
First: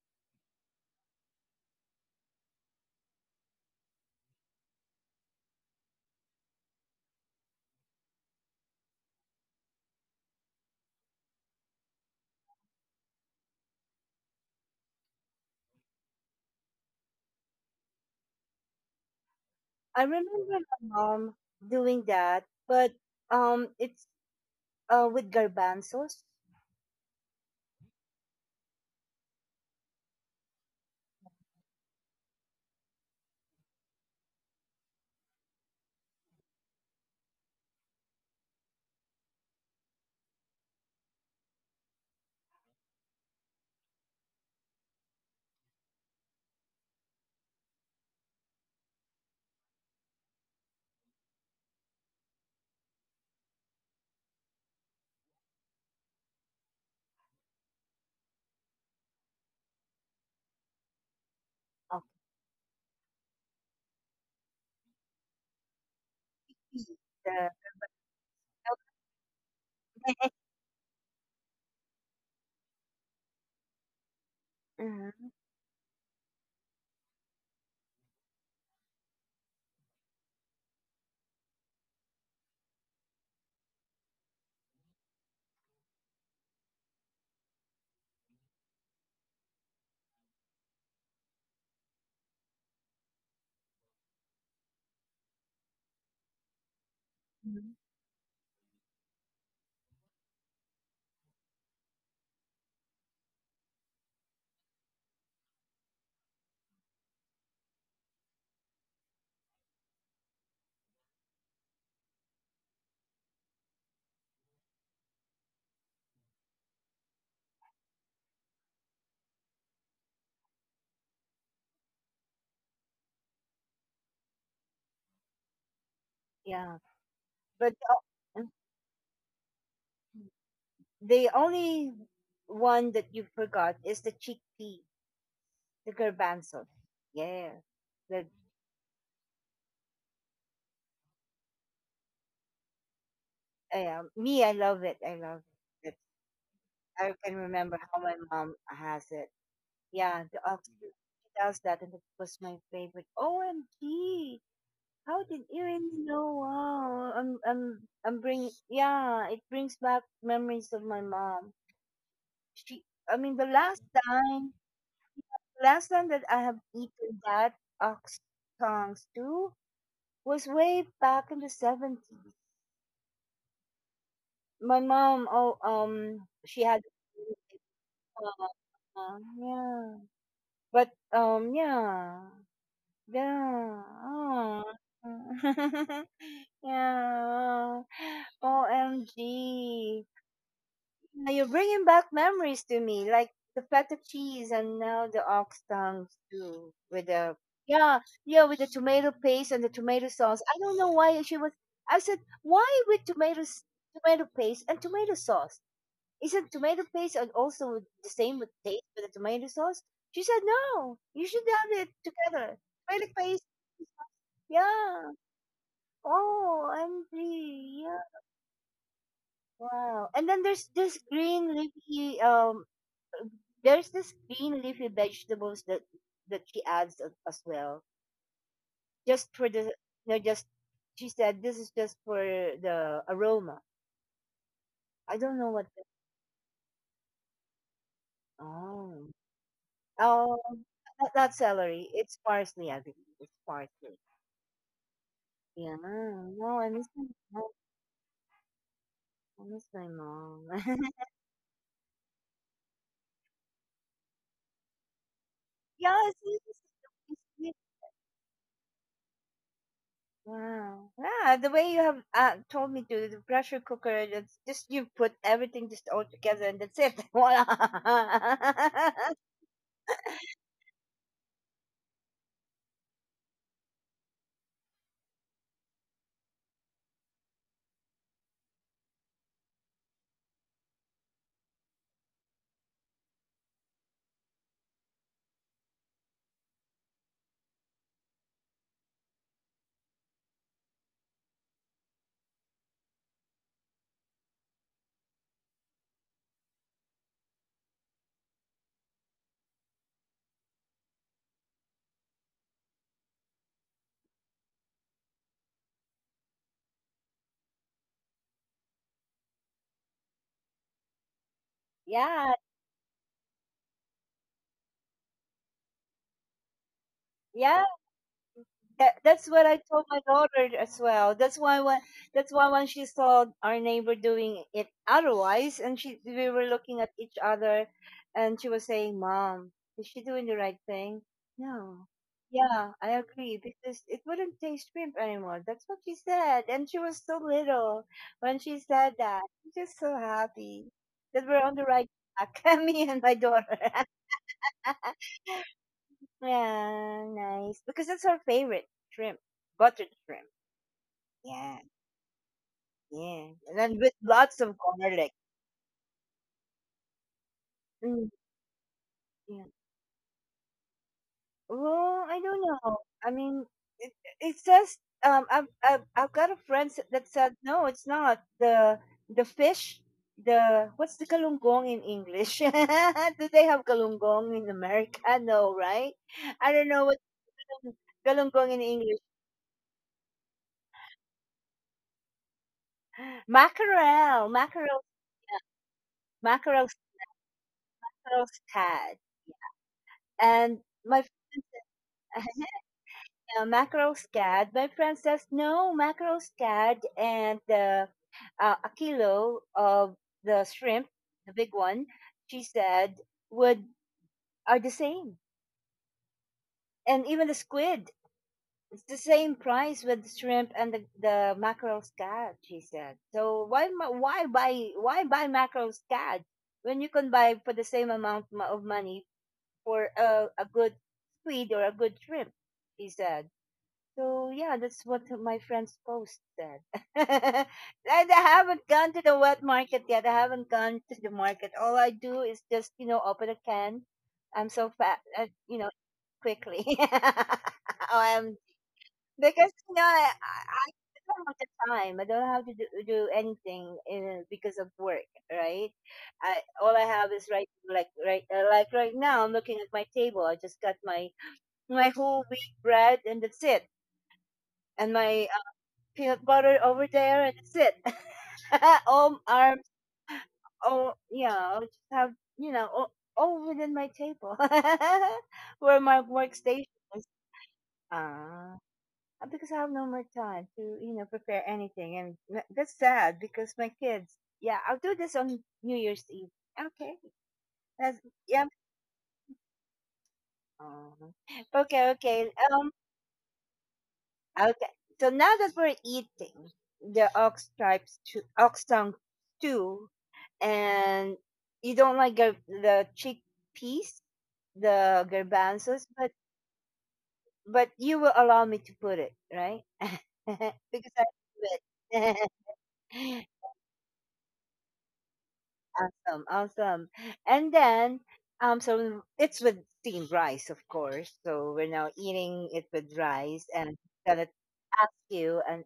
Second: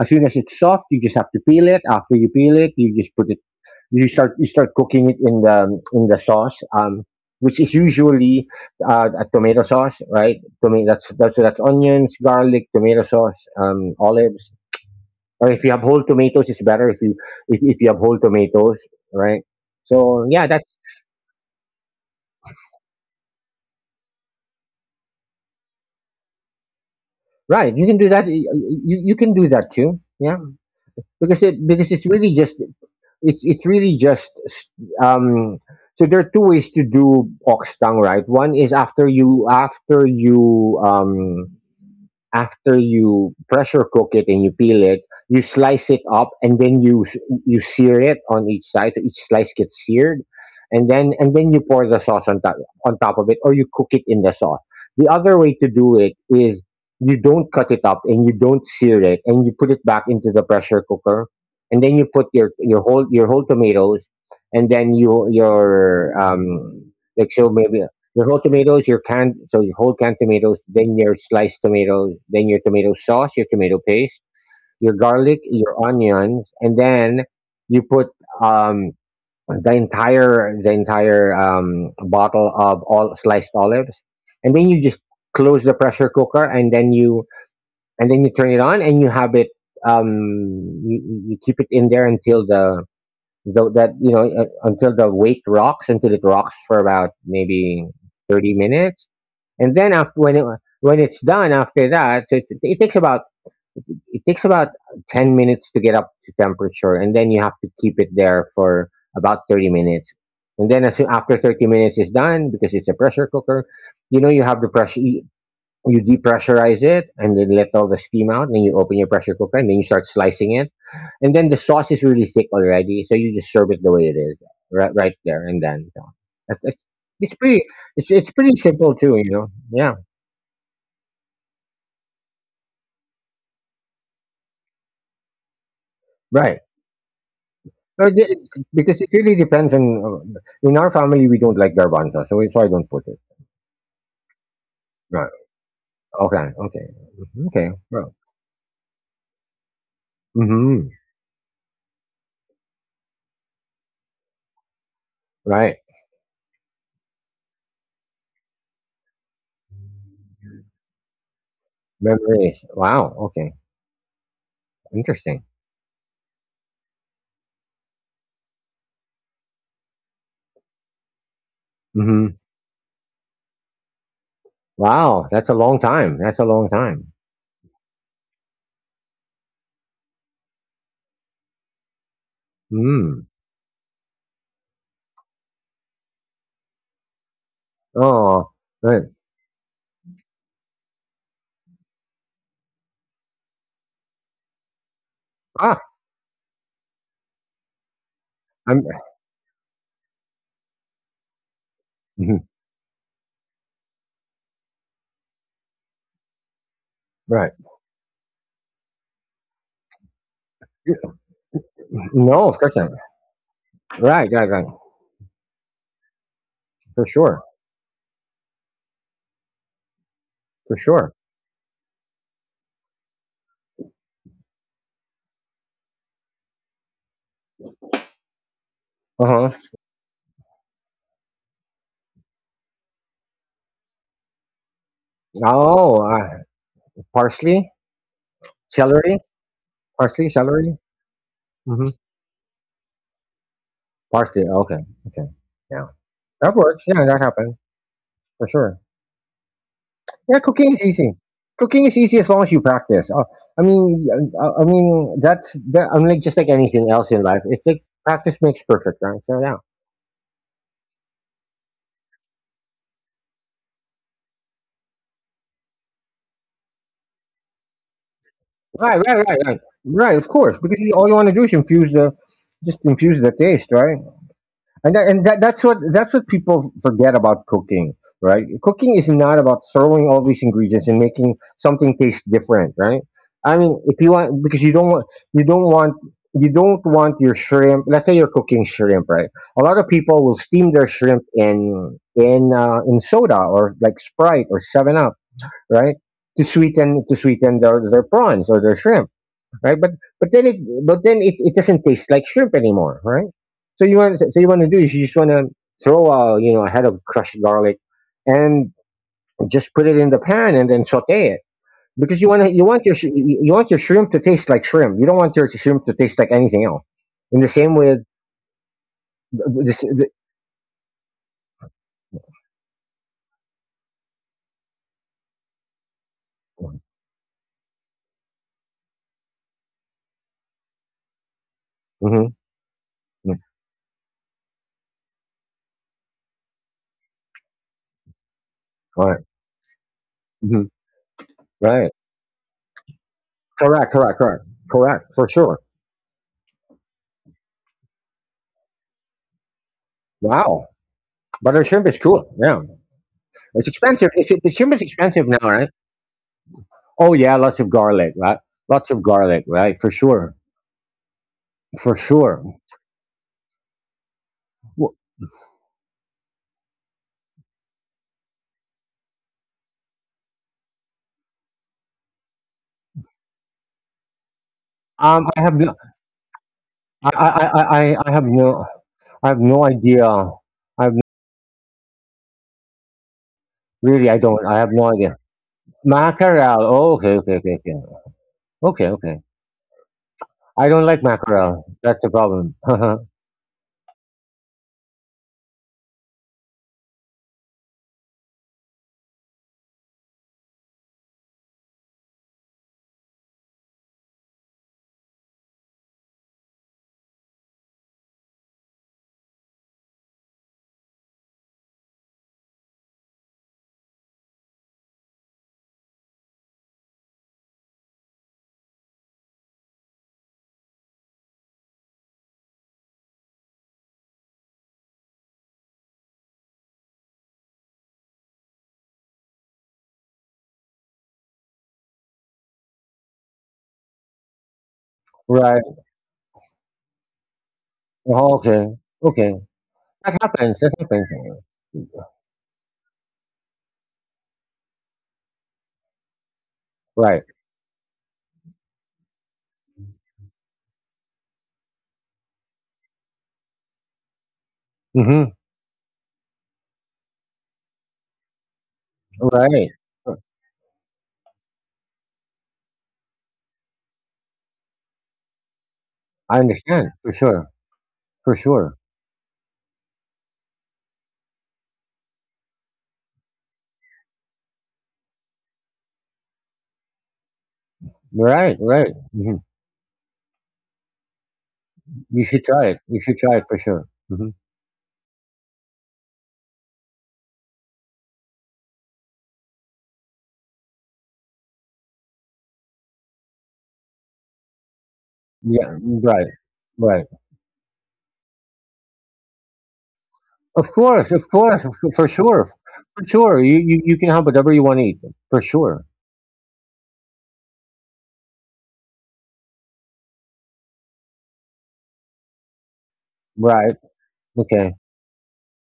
as soon as it's soft, you just have to peel it. After you peel it, you just put you start you start cooking it in the in the sauce, um, which is usually uh, a tomato sauce, right? Tomato that's that's that's onions, garlic, tomato sauce, um, olives, or if you have whole tomatoes, it's better if you if, if you have whole tomatoes, right?
I
So yeah,
remember
that's
my mom doing that, but um, it's uh with garbanzos.
right. You can do that. You, you you can do that too. Yeah, because it because it's really just it's it's really just um. So there are two ways to do ox tongue, right? One is after you after you um after you pressure cook it and you peel it, you slice it up and then you s- you sear it on each side. So each slice gets seared, and then and then you pour the sauce on top on top of it, or you cook it in the sauce. The other way to do it is you don't cut it up and you don't sear it, and you put it back into the pressure cooker, and then
Oh,
you put your your whole your whole tomatoes, and then you your um like so
the,
maybe your whole tomatoes, your canned, so your whole canned
hmm.
tomatoes, then your sliced tomatoes, then your tomato sauce, your tomato paste, your
Mhm.
garlic, your onions, and then you put um, the entire the entire um, bottle of all sliced olives, and then you just close the pressure cooker, and then you and then you turn it on, and you have it. Um, you, you you keep it in there until the, the that you know uh, until the weight rocks, until it rocks for about
Mhm.
maybe thirty minutes, and then after when it, when it's done after that, so it, it takes about it takes about ten minutes to get up to temperature, and then you have to keep it there for about thirty minutes. And then as, after thirty minutes is done, because it's a pressure cooker, you know you have the pressure. You, you depressurize it and then let all the steam out, and then you open your pressure cooker and then you start slicing it. And then the sauce is really thick already, so you just serve it the way it is right right there and then. So, that's-
Yeah,
that's- it's pretty
but
it's, it's
uh,
pretty simple too, you know. Yeah.
the only one that you forgot is the chickpea, the
Right.
garbanzo. Yeah,
Uh,
the
the- it- because it really depends on uh, in our family we don't like garbanzo, so so I don't put it.
uh, me, I love it. I
Right.
love it.
Okay. Okay.
I can
Okay.
remember how
Well.
my mom has it. Yeah, the ox-
Mm-hmm.
she does that, and it was my favorite. OMG, how did you really know?
Right.
Wow, I'm I'm I'm bringing. Yeah, it brings back memories of my mom. She, I mean, the last
Memories.
time,
Wow. Okay.
last time that I have
Interesting.
eaten that ox tongue stew was way back in the seventies.
Mm-hmm.
My mom, oh um, she had.
Wow. That's a long time. That's a long time.
Uh, yeah, but um, yeah, yeah. Oh.
Mm.
Yeah.
Oh.
O M G.
Right.
Yeah, you're bringing back memories to me, like the feta cheese and now the ox tongues too,
Ah.
with the yeah, yeah, with the tomato paste and the
I'm.
tomato sauce. I don't know why she was. I said, why with
mhm,
tomatoes, tomato paste and tomato sauce? Isn't tomato paste and also the same
Right.
with taste with the tomato sauce? She said, no, you should have it together. Tomato
No, of
paste,
course not. Right.
yeah.
Right. Right.
Oh, I'm
For
yeah.
sure.
Wow. And then there's this
For
green
sure.
leafy um there's this green leafy vegetables that that she adds a- as well, just for
Uh
the
huh.
no, just she said this is just for the aroma. I don't know what. The,
Oh. Uh, parsley.
oh,
Celery. Parsley.
oh,
Celery.
not, not celery.
Mm-hmm.
It's parsley, I believe. It's parsley.
Parsley. Okay. Okay.
Yeah.
Yeah.
No,
That
I miss
works.
my
Yeah, that
mom.
happens for sure.
I miss my
Yeah,
mom.
cooking is easy. Cooking is easy as long as you practice. Uh, I mean, uh, uh, I mean, that's that. I
Yes.
mean, like,
Yes,
just like anything else
yes,
in life,
yes.
it's like practice makes perfect, right? So yeah,
Wow. Yeah, the way you have uh, told me to, the pressure cooker, it's just you put everything just all together and that's it. Voila.
right, right, right, right, right. Of course, because you, all you want to do is infuse the, just infuse the taste, right? And that, and that, that's what that's what people forget about cooking. Right? Cooking is not about throwing all these ingredients and making something taste different, right? I mean, if you want, because you don't want you don't want you don't want your shrimp. Let's say you're cooking shrimp, right? A lot of people will steam their shrimp in in uh, in soda or like Sprite or Seven Up, right? To sweeten to sweeten their, their prawns or their shrimp, right? But but then it but then it, it doesn't taste like shrimp anymore, right? So you want so so you want to do is you just want to throw a, you know, a head of crushed garlic and just put it in the pan and then saute it, because you
Yeah,
want to you want your sh- you you want your shrimp to taste like shrimp. You don't want your shrimp to taste like anything else. In the
yeah.
same way,
That, that's what I
this
told my
the,
daughter as well. That's why when that's why when she saw our neighbor doing it otherwise, and she we were looking at each other, and she was saying, "Mom, is she doing the right thing?" No.
mhm,
Yeah, I
mhm,
agree because it wouldn't taste shrimp anymore. That's what she said, and she was so little when she said
all right,
that. I'm just so
mhm,
happy that we're on the right
right,
track. Me and my daughter.
correct, correct, correct, correct for sure.
Yeah, nice because that's her favorite shrimp, buttered shrimp.
Wow,
Yeah,
butter shrimp is cool. Yeah,
yeah. And
it's
then with
expensive. If
lots
the
of
shrimp is
garlic.
expensive now, right? Oh yeah, lots of
Mm,
garlic, right? Lots of garlic,
yeah.
right? For sure, for
Well, I don't
sure.
know. I mean, it, it says
W-
um, I've, I've I've got a friend s- that said no, it's not the the fish. The what's the kalunggong in English? Do they have kalunggong in America?
Um, I
No,
have no,
right? I don't know what
I, I, I,
the
I I have
kalunggong in
no,
English.
I have no idea. I have no, really, I
Mackerel,
don't. I have
mackerel,
no idea. Mackerel.
mackerel,
Oh, okay, okay, okay, okay,
mackerel
okay,
tad.
okay.
And
I don't
my
like mackerel. That's the problem.
uh, Mackerel Scad by princess. No Mackerel Scad and the uh, a kilo of the shrimp, the big one, she said would are the same, and even the squid. It's the same price with the shrimp and the, the mackerel scad, she said. So why ma- why buy why buy mackerel scad when you can buy for the same amount mo- of money for a, a good squid or a good shrimp? She said. So yeah, that's what my friend's post said. And I haven't gone to the wet market yet. I haven't gone to the market. All I do is just, you know, open a can. I'm so fat, uh, you know,
Right.
quickly. um,
Oh, okay. Okay.
because you know, I,
That happens.
I
That happens.
don't have the time. I don't have to do, do anything uh, because of work, right? I All I have is
Right.
right, like right, uh, like right now. I'm looking at my table. I just got my my whole wheat bread, and that's it and my
Mm-hmm.
peanut butter over there, and that's it. All arms,
Right.
all yeah, I'll just have you know, all, all within my table, where my
I
workstation
understand
is.
for sure. For
Ah,
sure.
uh, because I have no more time to you know prepare anything, and tha- that's sad because my kids. Yeah, I'll do this on New Year's Eve. Okay, that's yeah.
Right. Right. Mm-hmm.
Aw. Okay,
You
okay.
should try
Um,
it. You should try it for sure. Mm-hmm.
okay. So now that we're eating the ox stripes, to, ox tongue stew, and you don't like gar- the chickpeas, the
Yeah,
garbanzos, but
right, right.
but you will allow me to put it, right?
Of
Because I
course, of
love
course, of cou- for sure, for
it.
sure. You, you you can have whatever you want to eat, for sure.
Awesome, awesome. And then um, so it's with steamed rice, of course. So we're now eating it with rice,
Right.
and I'm gonna
Okay.
ask you and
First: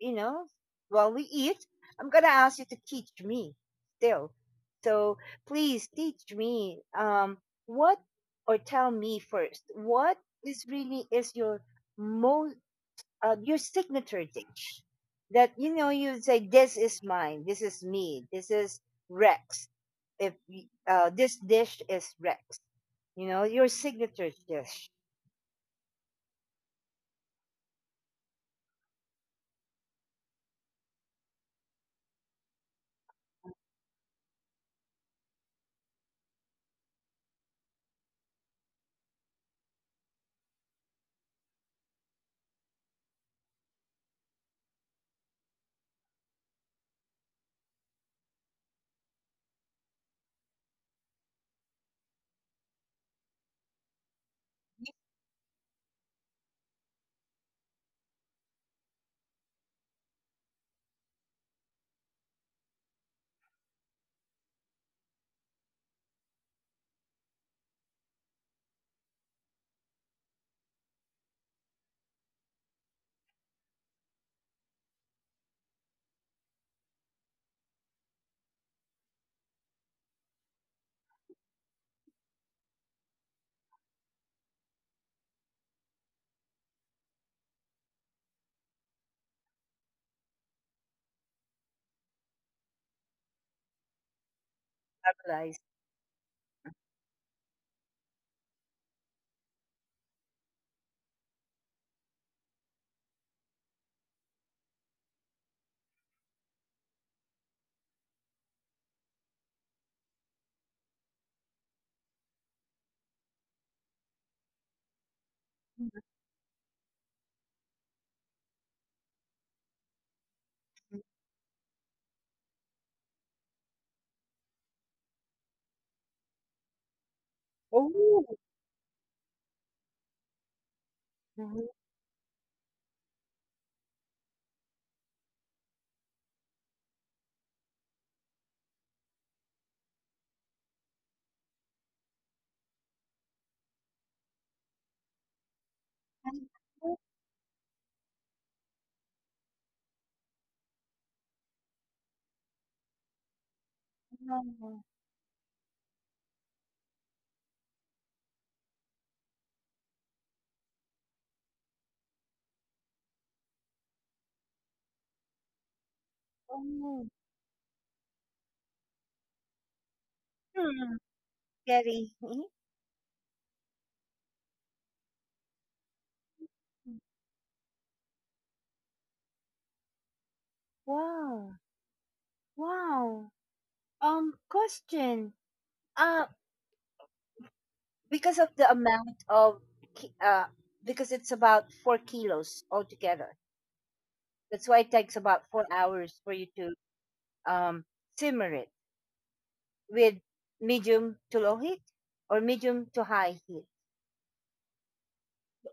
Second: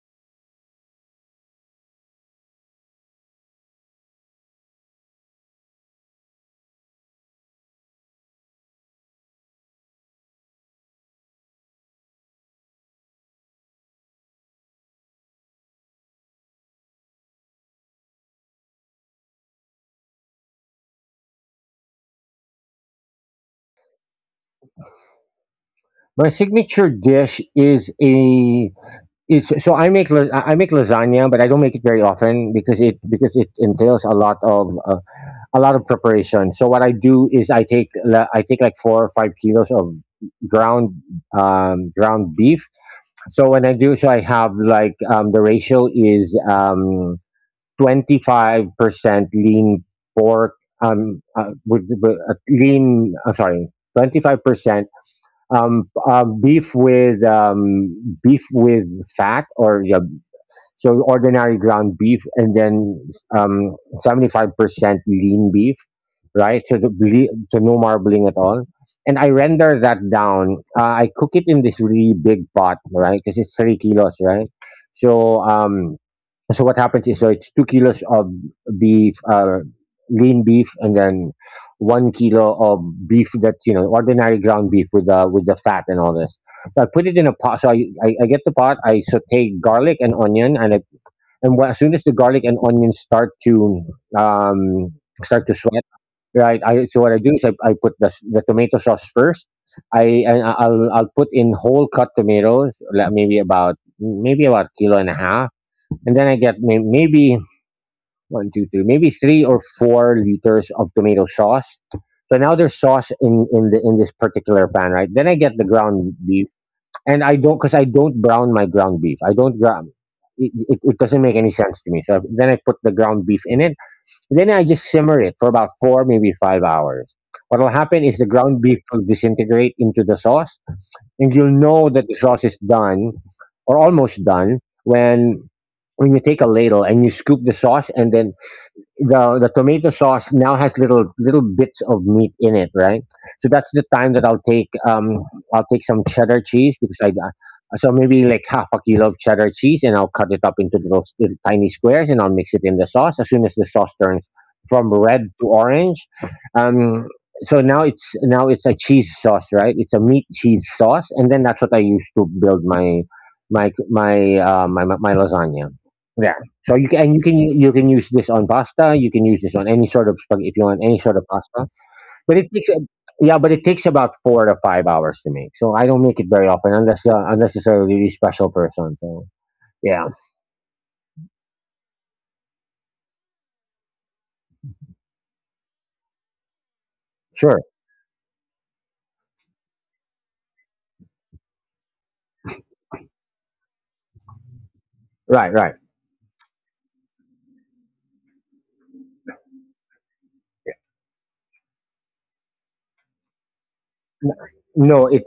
you know, while we eat, I'm gonna ask you to teach me still. So please teach me um what or tell me first what is really is your most uh, your signature dish that you know you say this is mine, this is me, this is Rex. If y- uh, This dish is Rex, you know your signature dish.
My signature dish is a is so I make la- I I make lasagna, but I don't make it very often because it because it entails a lot of uh, a lot of preparation. So what I do is I take la- I take like four or five kilos of ground um ground beef. So when I do, so I have like um the ratio is um twenty-five percent lean pork um uh, with, with uh, lean uh, sorry, twenty-five percent um uh, beef with um beef with fat, or yeah, so ordinary ground beef, and then um seventy-five percent lean beef, right? So the ble- so no marbling at all. And I render that down. uh, I cook it in this really big pot, right, because it's three kilos, right? So um so what happens is, so it's two kilos of beef, uh, lean beef, and then one kilo of beef that's, you know, ordinary ground beef with the with the fat and all this. So I put it in a pot. So I, I, I get the pot. I saute garlic and onion, and I, and wh- as soon as the garlic and onion start to um start
Guys.
to sweat, right? I so what I do is I, I put the s- the tomato sauce first. I and I- I'll I'll put in whole cut tomatoes, like maybe about maybe about a kilo and a half, and then I get may- maybe one, two, three, maybe three or four liters of tomato sauce. So now there's sauce in in the in this particular pan, right? Then I get the ground beef, and I don't because I don't brown my ground beef. I don't ground. It, it, it doesn't make any sense to me. So then I put the ground beef in it. Then I just simmer it for about four, maybe five hours. What will happen is
Oh.
the ground beef will disintegrate into the sauce, and you'll know that the sauce is done or almost done when when you take a ladle and you scoop the sauce, and then the the tomato sauce now has little little bits of meat in it, right? So that's the time that I'll take um I'll take some cheddar cheese because I uh, so maybe like half a kilo of cheddar cheese, and I'll cut it up into little, s- little tiny squares, and I'll mix it in the sauce as soon as the sauce turns from red to orange. Um so now it's now it's a cheese sauce, right? It's a meat cheese sauce, and then that's what I use to build my my my uh, my my my lasagna. Yeah. So you can,
Oh.
and you can u- you can use this on pasta. You can use this on any sort of spag- if you want
Hmm,
any sort of pasta.
very. Mhm.
But it takes a- yeah, but it takes about four to five hours to make. So I don't make it very often unless uh, unless it's a really special person. So yeah,
Wow. Wow. Um, question. Uh,
sure,
because of the amount of, ki- uh, because it's about four kilos altogether. That's why it takes about four
right, right.
hours for you to um simmer it with medium to low heat or medium to high heat.
No, it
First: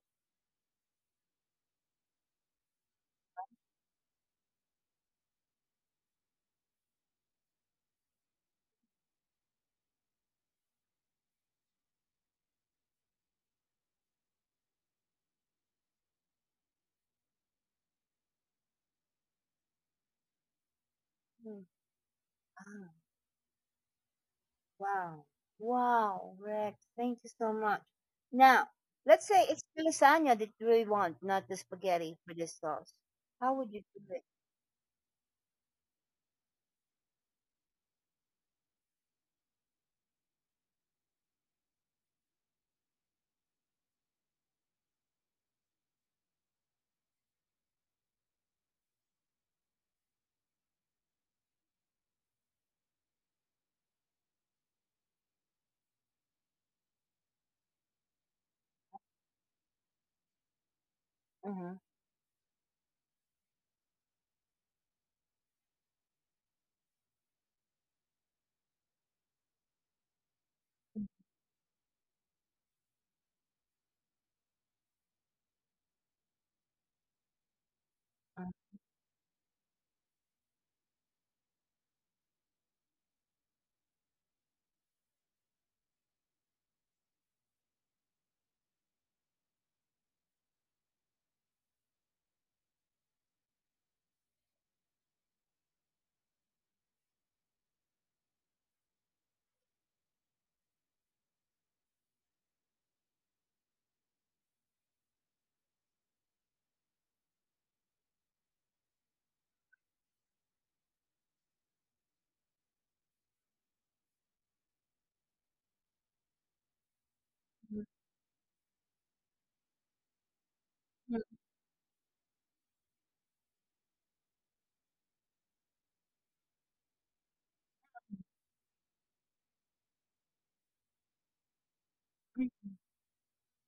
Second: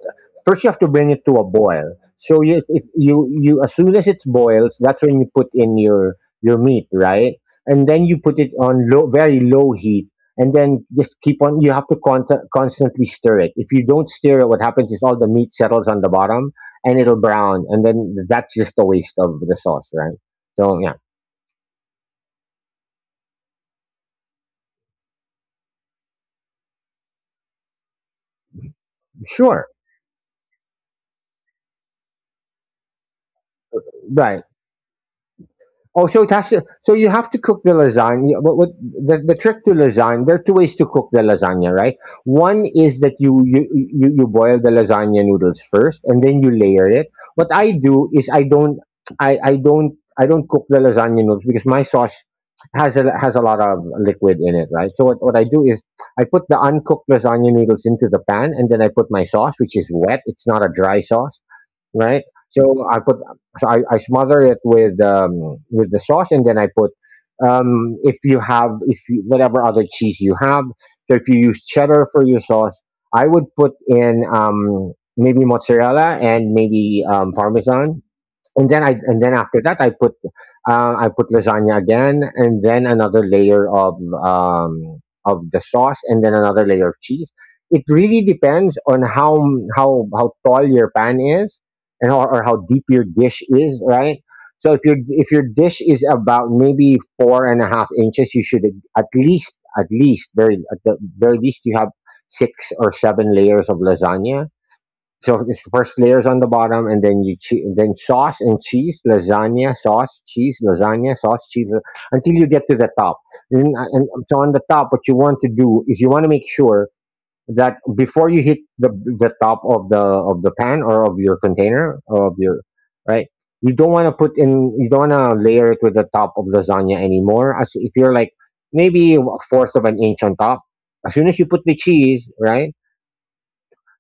first you have to bring it to a boil. So you if you you as soon as it boils, that's when you put in your your meat, right? And then you put it on low, very low heat, and then just keep on. You have to con- constantly stir it. If you don't stir it, what happens is all the meat settles on the bottom, and it'll brown, and then that's just a waste of the sauce, right? So yeah,
Mm. Wow. Wow, Rex. Thank you so much. Now, let's say
sure,
it's the lasagna that we want, not the spaghetti for this sauce. How would you do it?
right. Oh, so it has to, so you have to cook the lasagna. What, what the, the trick to lasagna? There are two ways to cook the lasagna, right? One is that you you you, you boil the lasagna noodles first, and then you layer it. What I do is I don't I, I don't I don't cook the lasagna noodles because my sauce has a has a lot of liquid in it, right? So what, what I do is I put the uncooked lasagna noodles into the pan, and then I put my sauce, which is wet. It's not a dry sauce,
Mm-hmm.
right? So I put so I, I smother it with um, with the sauce, and then I put, um, if you have if you, whatever other cheese you have. So if you use cheddar for your sauce, I would put in um, maybe mozzarella and maybe um, parmesan, and then I and then after that I put uh, I put lasagna again, and then another layer of um, of the sauce, and then another layer of cheese. It really depends on how m- how how tall your pan is, and or, or how deep your dish is, right? So if your if your dish is about maybe four and a half inches, you should, at least at least very at the very least you have six or seven layers of lasagna. So it's first layers on the bottom, and then you che- then sauce and cheese, lasagna, sauce, cheese, lasagna, sauce, cheese, la- until you get to the top. And, and so, on the top, what you want to do is you want to make sure that before you hit the the top of the of the pan or of your
Mm-hmm.
container, or of your right, you don't want to put in you don't want to layer it with the top of lasagna anymore. As if, you're like maybe a fourth of an inch on top. As soon as you put the cheese, right?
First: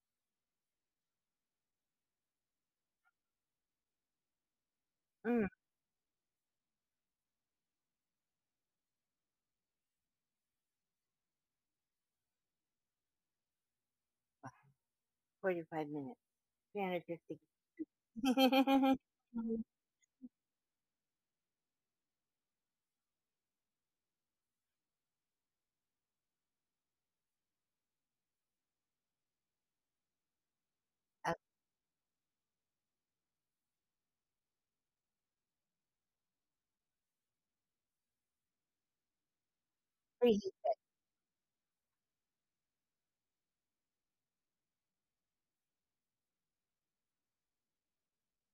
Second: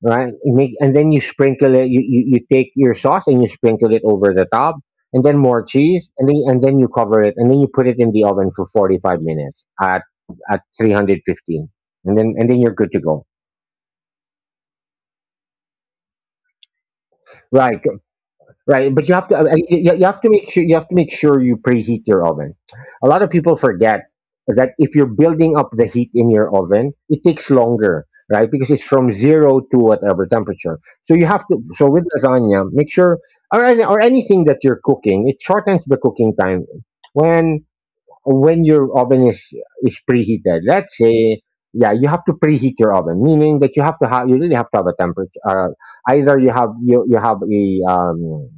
right? You make, and then you sprinkle it. You, you you take your sauce and you sprinkle it over the top, and then
Mm-hmm.
more cheese, and then and then you cover it, and then you put it in the oven for forty five minutes at at three hundred fifteen, and then and then you're good to go.
forty-five minutes. three fifty.
Right? Right, but you have to, uh, uh, you, you have to make sure, you have to make sure you preheat your oven. A lot of people forget that if you're building up the heat in your oven, it takes longer, right? Because it's from zero to whatever temperature. So, you
Uh,
have to so with lasagna, make sure, or any- or anything that you're cooking, it shortens the cooking time when when your oven is is
three.
preheated. Let's say, yeah, you have to preheat your oven, meaning that you have to have you really have to have a temperature. Uh, either you have you you have a um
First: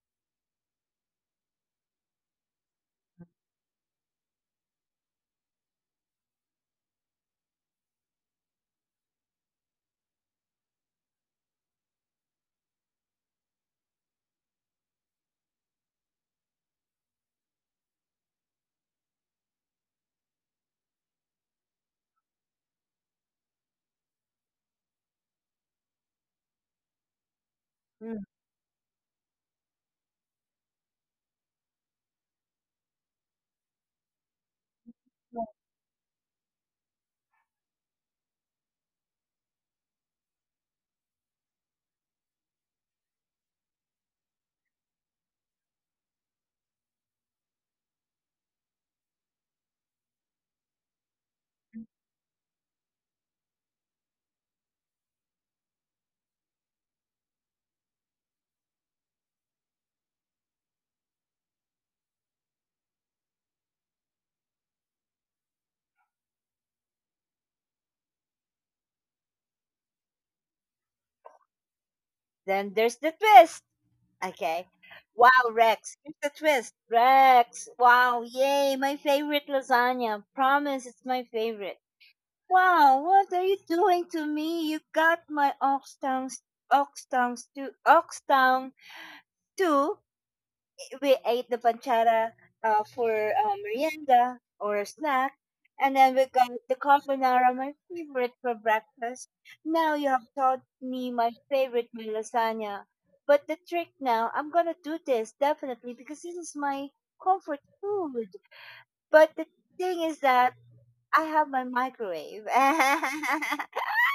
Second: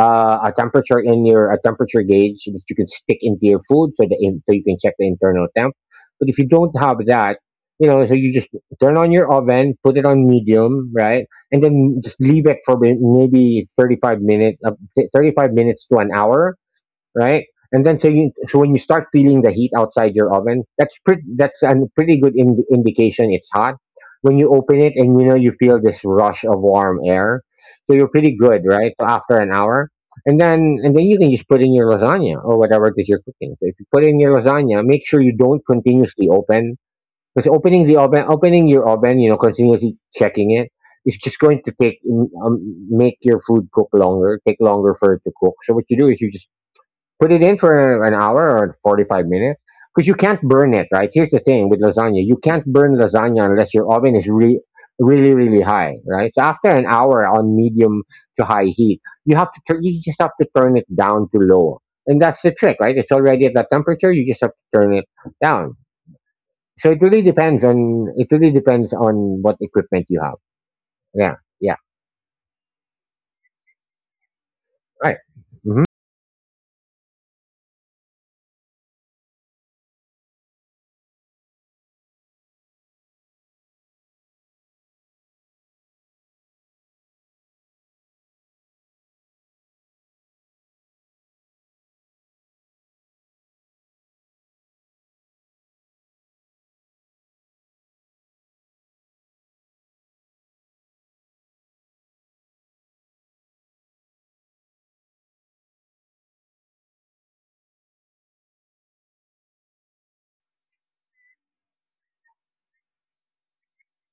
uh, a temperature in your a temperature gauge so that you can stick into your food, so the in, so you can check the internal temp. But if you don't have that, you know, so you just turn on your oven, put it on medium, right, and then just leave it for may- maybe thirty five minutes, uh, thirty five minutes to an hour, right? And then, so you so when you start feeling the heat outside your oven, that's pretty that's a pretty good in, indication it's hot. When you open it and you know you feel this rush of warm air, so you're
Mm.
pretty good, right? So after an hour, and then and then you can just put in your lasagna or whatever it is you're cooking. So if you put in your lasagna, make sure you don't continuously open, because opening the oven, opening your oven, you know, continuously checking it, it's just going to take um, make your food cook longer, take longer for it to cook. So what you do is you just put it in for an hour or forty-five minutes, because you can't burn it, right? Here's the thing with lasagna, you can't burn lasagna unless your oven is really, really, really high, right? So after an hour on medium to high heat, you have to tur- you just have to turn it down to low. And that's the trick, right? It's already at that temperature. You just have to turn it down. So it really depends on it really depends on what equipment you have. Yeah, yeah,
Then there's the twist. Okay.
right.
Wow,
Hmm.
Rex. Here's the twist. Rex. Wow. Yay. My favorite lasagna. Promise it's my favorite. Wow, what are you doing to me? You got my Oxtown, Oxtown, stew- Oxtown too. We ate the panchara uh, for uh, merienda or a snack, and then we got the carbonara, my favorite for breakfast. Now you have taught me my favorite, my lasagna. But the trick now, I'm gonna do this definitely because this is my comfort food. But the thing is that I have my microwave.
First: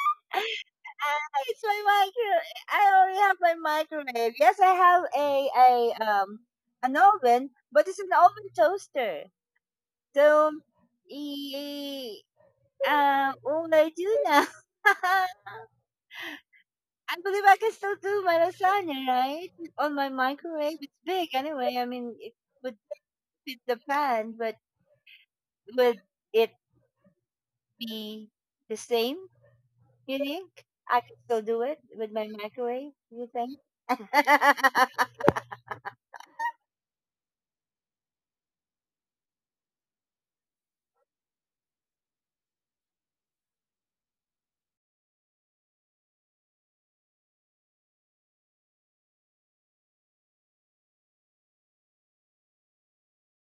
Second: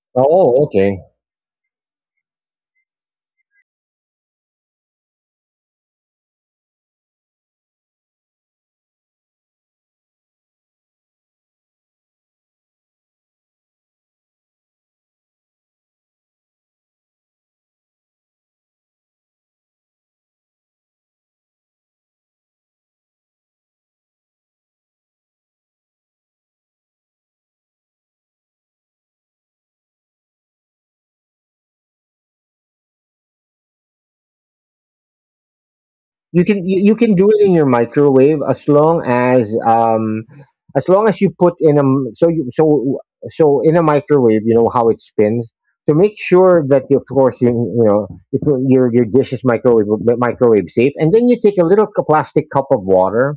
Oh, okay.
Ah, it's my micro. I already have my microwave. Yes, I have a a um an oven, but it's an oven toaster. So, e, uh, what would I do now? I believe I can still do my lasagna, right? On my microwave, it's big anyway. I mean, it would fit the pan, but would it be the same? You think I could still do it with my microwave? You think?
you can you, you can do it in your microwave as long as, um as long as you put in, a m- so you so so in a microwave. You know how it spins, so make sure that, you, of course you you know if your your dish is microwave microwave safe. And then you take a little cu- plastic cup of water,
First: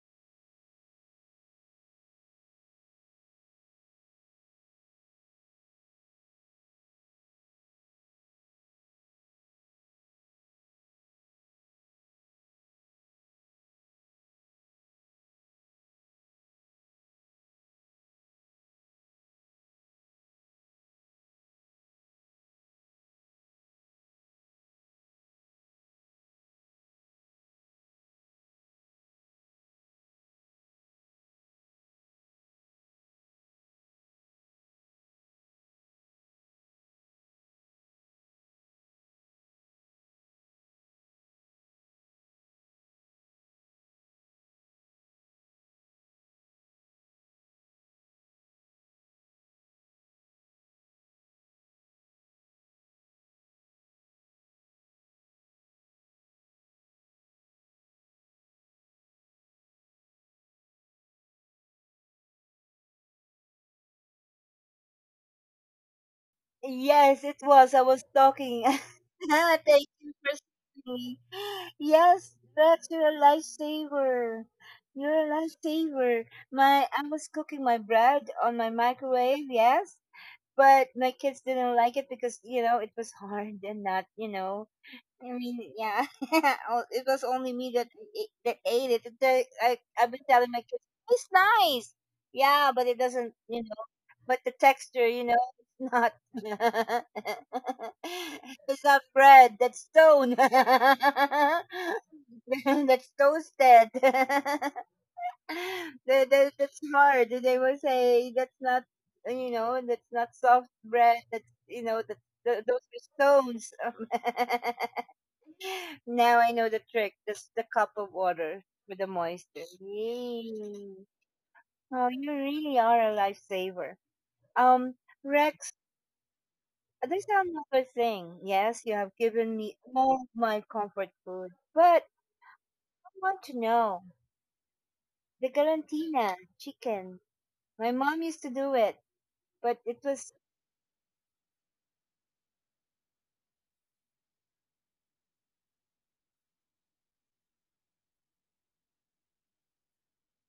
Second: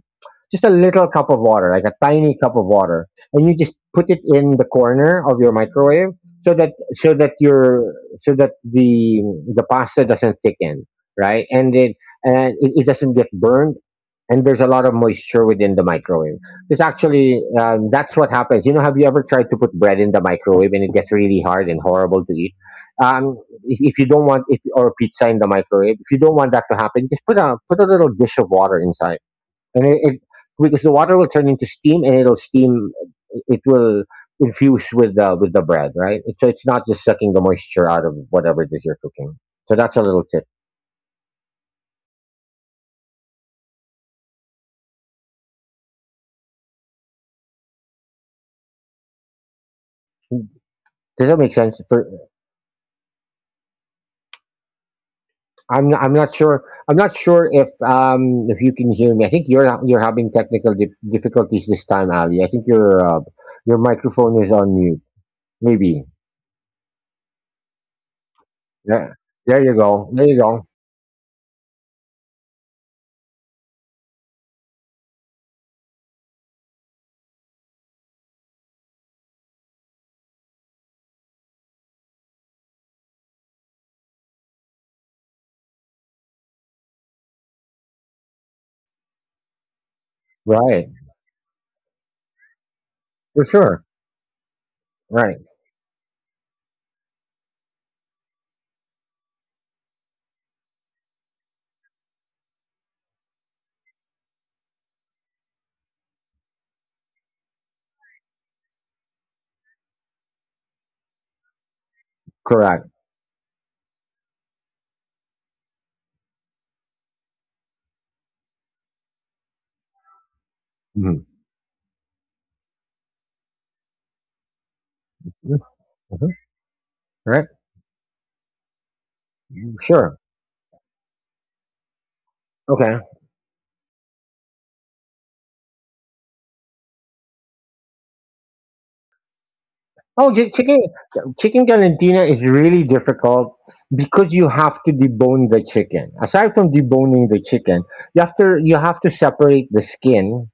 just a little cup of water, like a tiny cup of water, and you just put it in the corner of your microwave, so that so that your so that the the pasta doesn't thicken, right, and it and it, it doesn't get burned, and there's a lot of moisture within the microwave. It's actually um, that's what happens. You know, have you ever tried to put bread in the microwave and it gets really hard and horrible to eat? Um, if, if you don't want, if or pizza in the microwave, if you don't want that to happen, just put a put a little dish of water inside, and it, it because the water will turn into steam, and it'll steam. It will infuse with the with the bread, right? So it's not just sucking the moisture out of whatever it is you're cooking. So that's a little tip. Does that make sense? For I'm not, I'm not sure. I'm not sure if um if you can hear me. I think you're ha- you're having technical dif- difficulties this time, Ali. I think your uh, your microphone is on mute. Maybe.
Yes, it was. I was talking.
Yeah. There you
Thank
go.
you
There
for
you go.
saving me. Yes, that's your lifesaver. You're a lifesaver. My I was cooking my bread on my microwave, yes, but my kids didn't like it because, you know, it was hard and not, you know, I mean, yeah, oh, it was only me that a- that ate it. The- I I've been telling my
Right.
kids it's nice, yeah, but it doesn't,
For
you
sure.
know, but the texture, you
Right.
know, it's not. It's not bread. That's stone. That's toasted. That, that, that's hard. They will say that's not, you know, that's not soft bread. That's you know, that, th- those
Correct.
are stones. Now I know the trick. Just the cup of water with the moisture. Yay.
Mm-hmm.
Oh, you really are a lifesaver. Um, Rex,
Mm-hmm.
there's
Right.
another thing. Yes, you have given me
Sure.
all of my comfort food, but
Okay.
I want to know the galantina chicken. My mom used to do it, but it
Oh,
was
chi- chicken chicken galantina is really difficult, because you have to debone the chicken. Aside from deboning the chicken, you have to you have to separate the skin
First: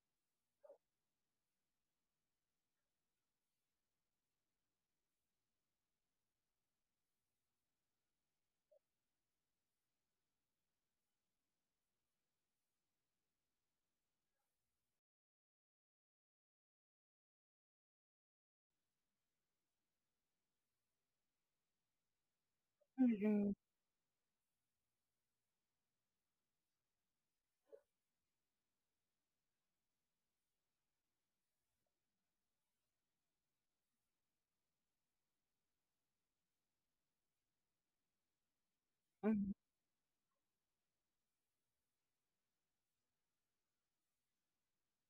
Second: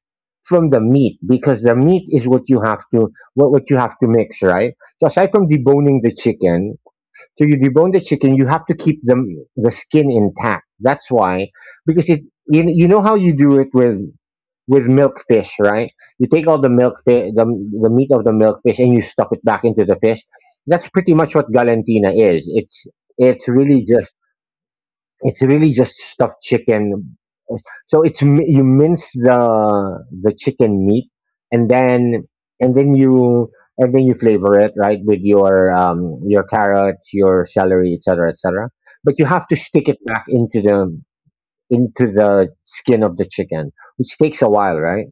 from the meat, because the meat is what you have to what, what you have to mix, right? So aside from deboning the chicken, so you debone the chicken, you have to keep the the skin intact. That's why, because it, you, you know how you do it with with milkfish, right? You take all the milk, the, the meat of the milkfish, and you stuff it back into the fish. That's pretty much what Galantina is. It's it's
mhm,
really just it's really just stuffed chicken. So, it's mi- you mince the the chicken meat, and then and then you and then you flavor it right with your um your carrots, your celery, et cetera, et cetera. But you have
mhm.
to stick it back into the into the skin of the chicken, which takes a while, right?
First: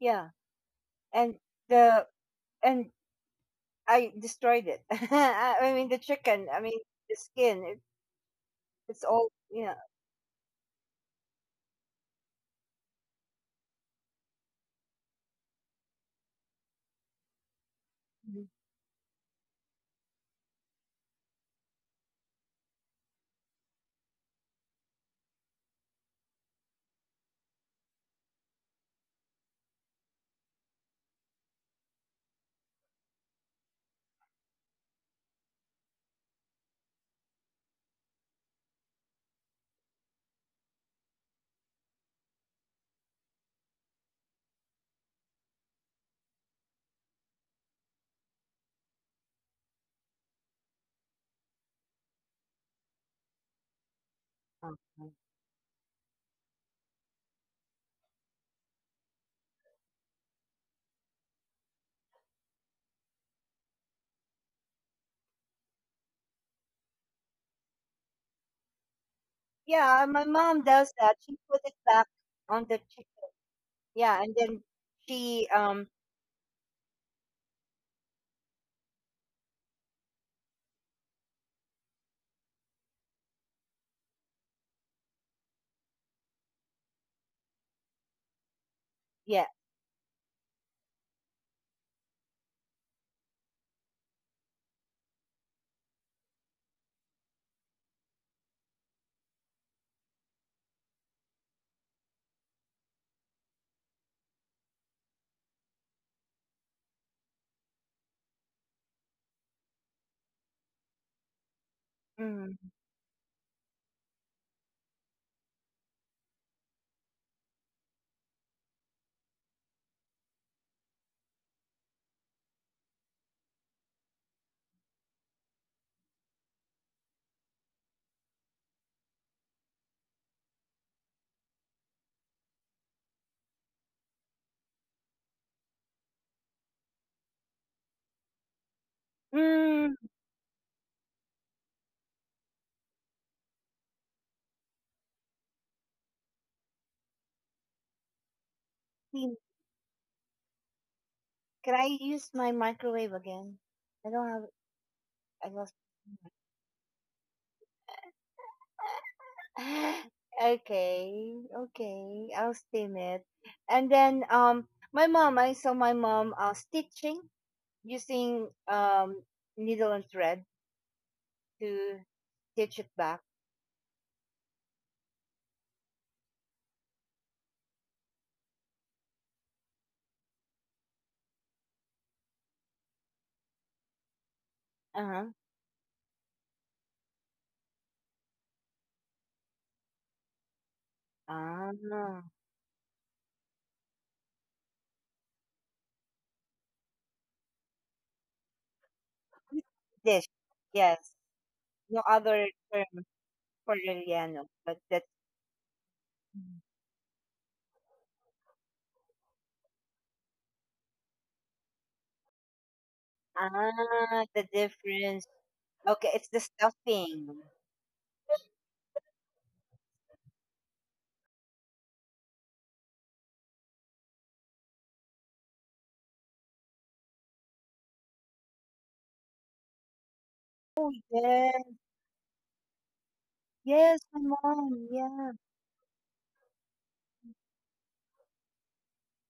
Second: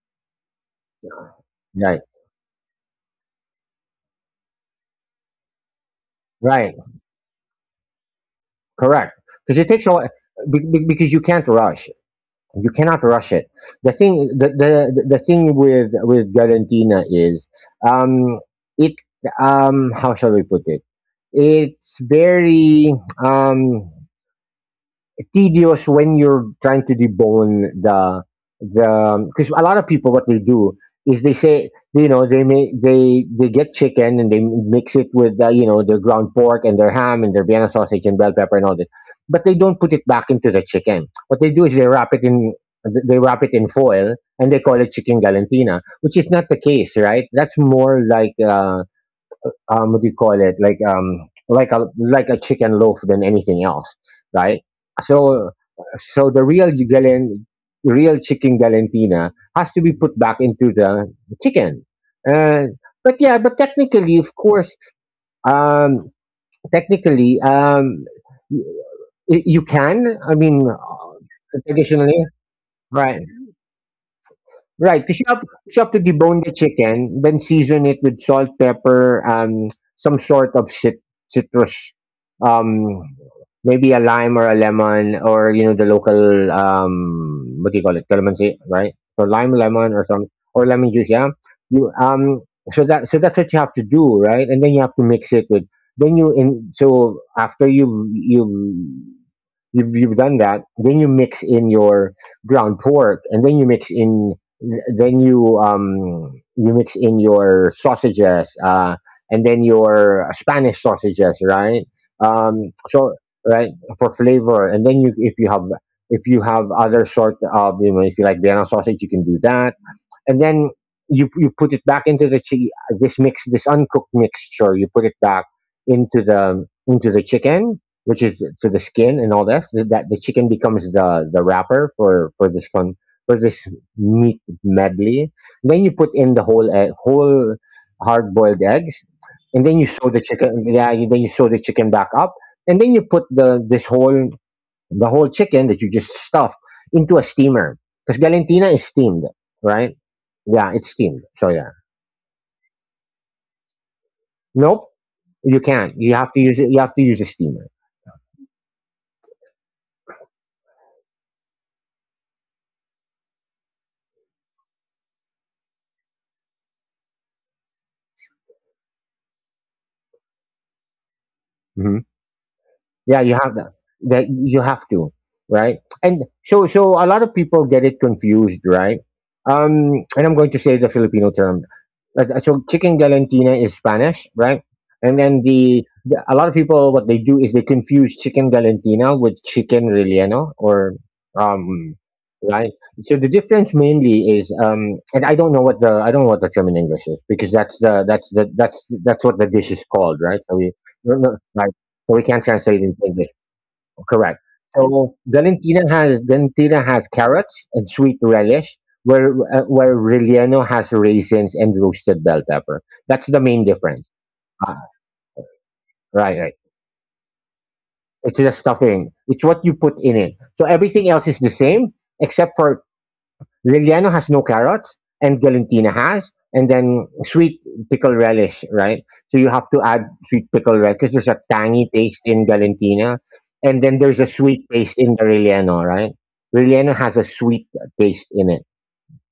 Yeah, and the and I destroyed it. I mean the chicken. I
Right.
mean the skin. It, it's
Correct.
all
Because it
yeah.
takes a lot. be- be- Because you can't rush. You cannot rush it. The thing, the the, the thing with with Galantina is,
Mm-hmm.
um, it um, how shall we put it? It's very um tedious when you're trying to debone the, the because a lot of people, what they do is they say, you know, they make, they they get chicken and they mix it with uh, you know their ground pork and their ham and their Vienna sausage and bell pepper and all this, but they don't put it back into the chicken. What they do is they wrap it in they wrap it in foil, and they call it chicken galantina, which is not the case, right? That's more like uh, um what do you call it, like, um like a like a chicken loaf than anything else, right.
Uh,
So so the real galen real chicken galantina has to be put back into the chicken. And But yeah, but technically, of course, um technically, um y- you
yeah,
can,
my
I
mom
mean,
does that. She put
uh,
it back
traditionally,
on the chicken.
right.
Yeah, and then
Right, because you
she
have, you
um
have to debone the chicken, then season it with salt, pepper, and some sort of cit- citrus, um, maybe a lime or a lemon, or you know the local, um, what do you call it, calamansi, right? So
yeah.
lime, lemon, or some or lemon juice, yeah. You um, so that So that's what you have to do, right? And then you have to mix it with. Then you in so after you you You've, you've done that. Then you mix in your ground pork, and then you mix in, then you um you mix in your sausages, uh, and then your Spanish sausages, right?
Mm.
Um, so right, for flavor, and then you if you have, if you have other sort of you know if you like Vienna sausage, you can do that. And then you you put it back into the chi- this mix this uncooked mixture. You put it back into the into the chicken, which is to the skin and all this. Th- That, the chicken becomes the the wrapper for for this con for this meat medley. Then you put in the whole egg, whole hard boiled eggs, and then you
Mm.
sew the chicken. Yeah, you, then you sew the chicken back up, and then you put the this whole the whole chicken that you just stuff into a steamer. Because Galantina is steamed,
See,
right? Yeah, it's steamed. So yeah.
can I use my microwave again? I don't have
Nope.
I
You
lost.
can't. You have to use it you have to use a steamer.
Okay, okay. I'll steam it. And then um my mom, I saw my mom uh stitching using um needle and thread to
Mhm.
stitch it back.
Yeah, you have that, that you have to, right. And so so a lot of people get it confused, right. um and I'm going to say the Filipino term. Uh, so chicken galantina is Spanish, right. And
Uh-huh.
then the, the a lot of people, what they do is they confuse chicken galantina with chicken relleno or,
Ah,
um right. So the difference mainly is, um and i don't know what the I don't know what the term in English is, because that's the that's the that's that's what the dish is called,
dish.
right, so we,
Yes.
right.
No
So we can't
other
translate it into
term.
English.
For
Correct.
Corigliano, but that's
So Galantina has
mm.
Galantina has carrots and sweet relish, where uh, where Relleno has raisins and roasted bell pepper. That's the main difference.
Ah, the
Ah,
difference. Okay, it's
right,
the
right.
stuffing.
It's the stuffing. It's what you put in it. So everything else is the same, except for Liliano has no carrots, and Galantina has, and then sweet pickle relish, right? So you have to add sweet pickle relish because there's a
Yes,
tangy taste in Galantina, and then
yes,
there's
my
a sweet
mom.
taste in the
Yeah,
Relleno, right? Relleno has a sweet taste in it.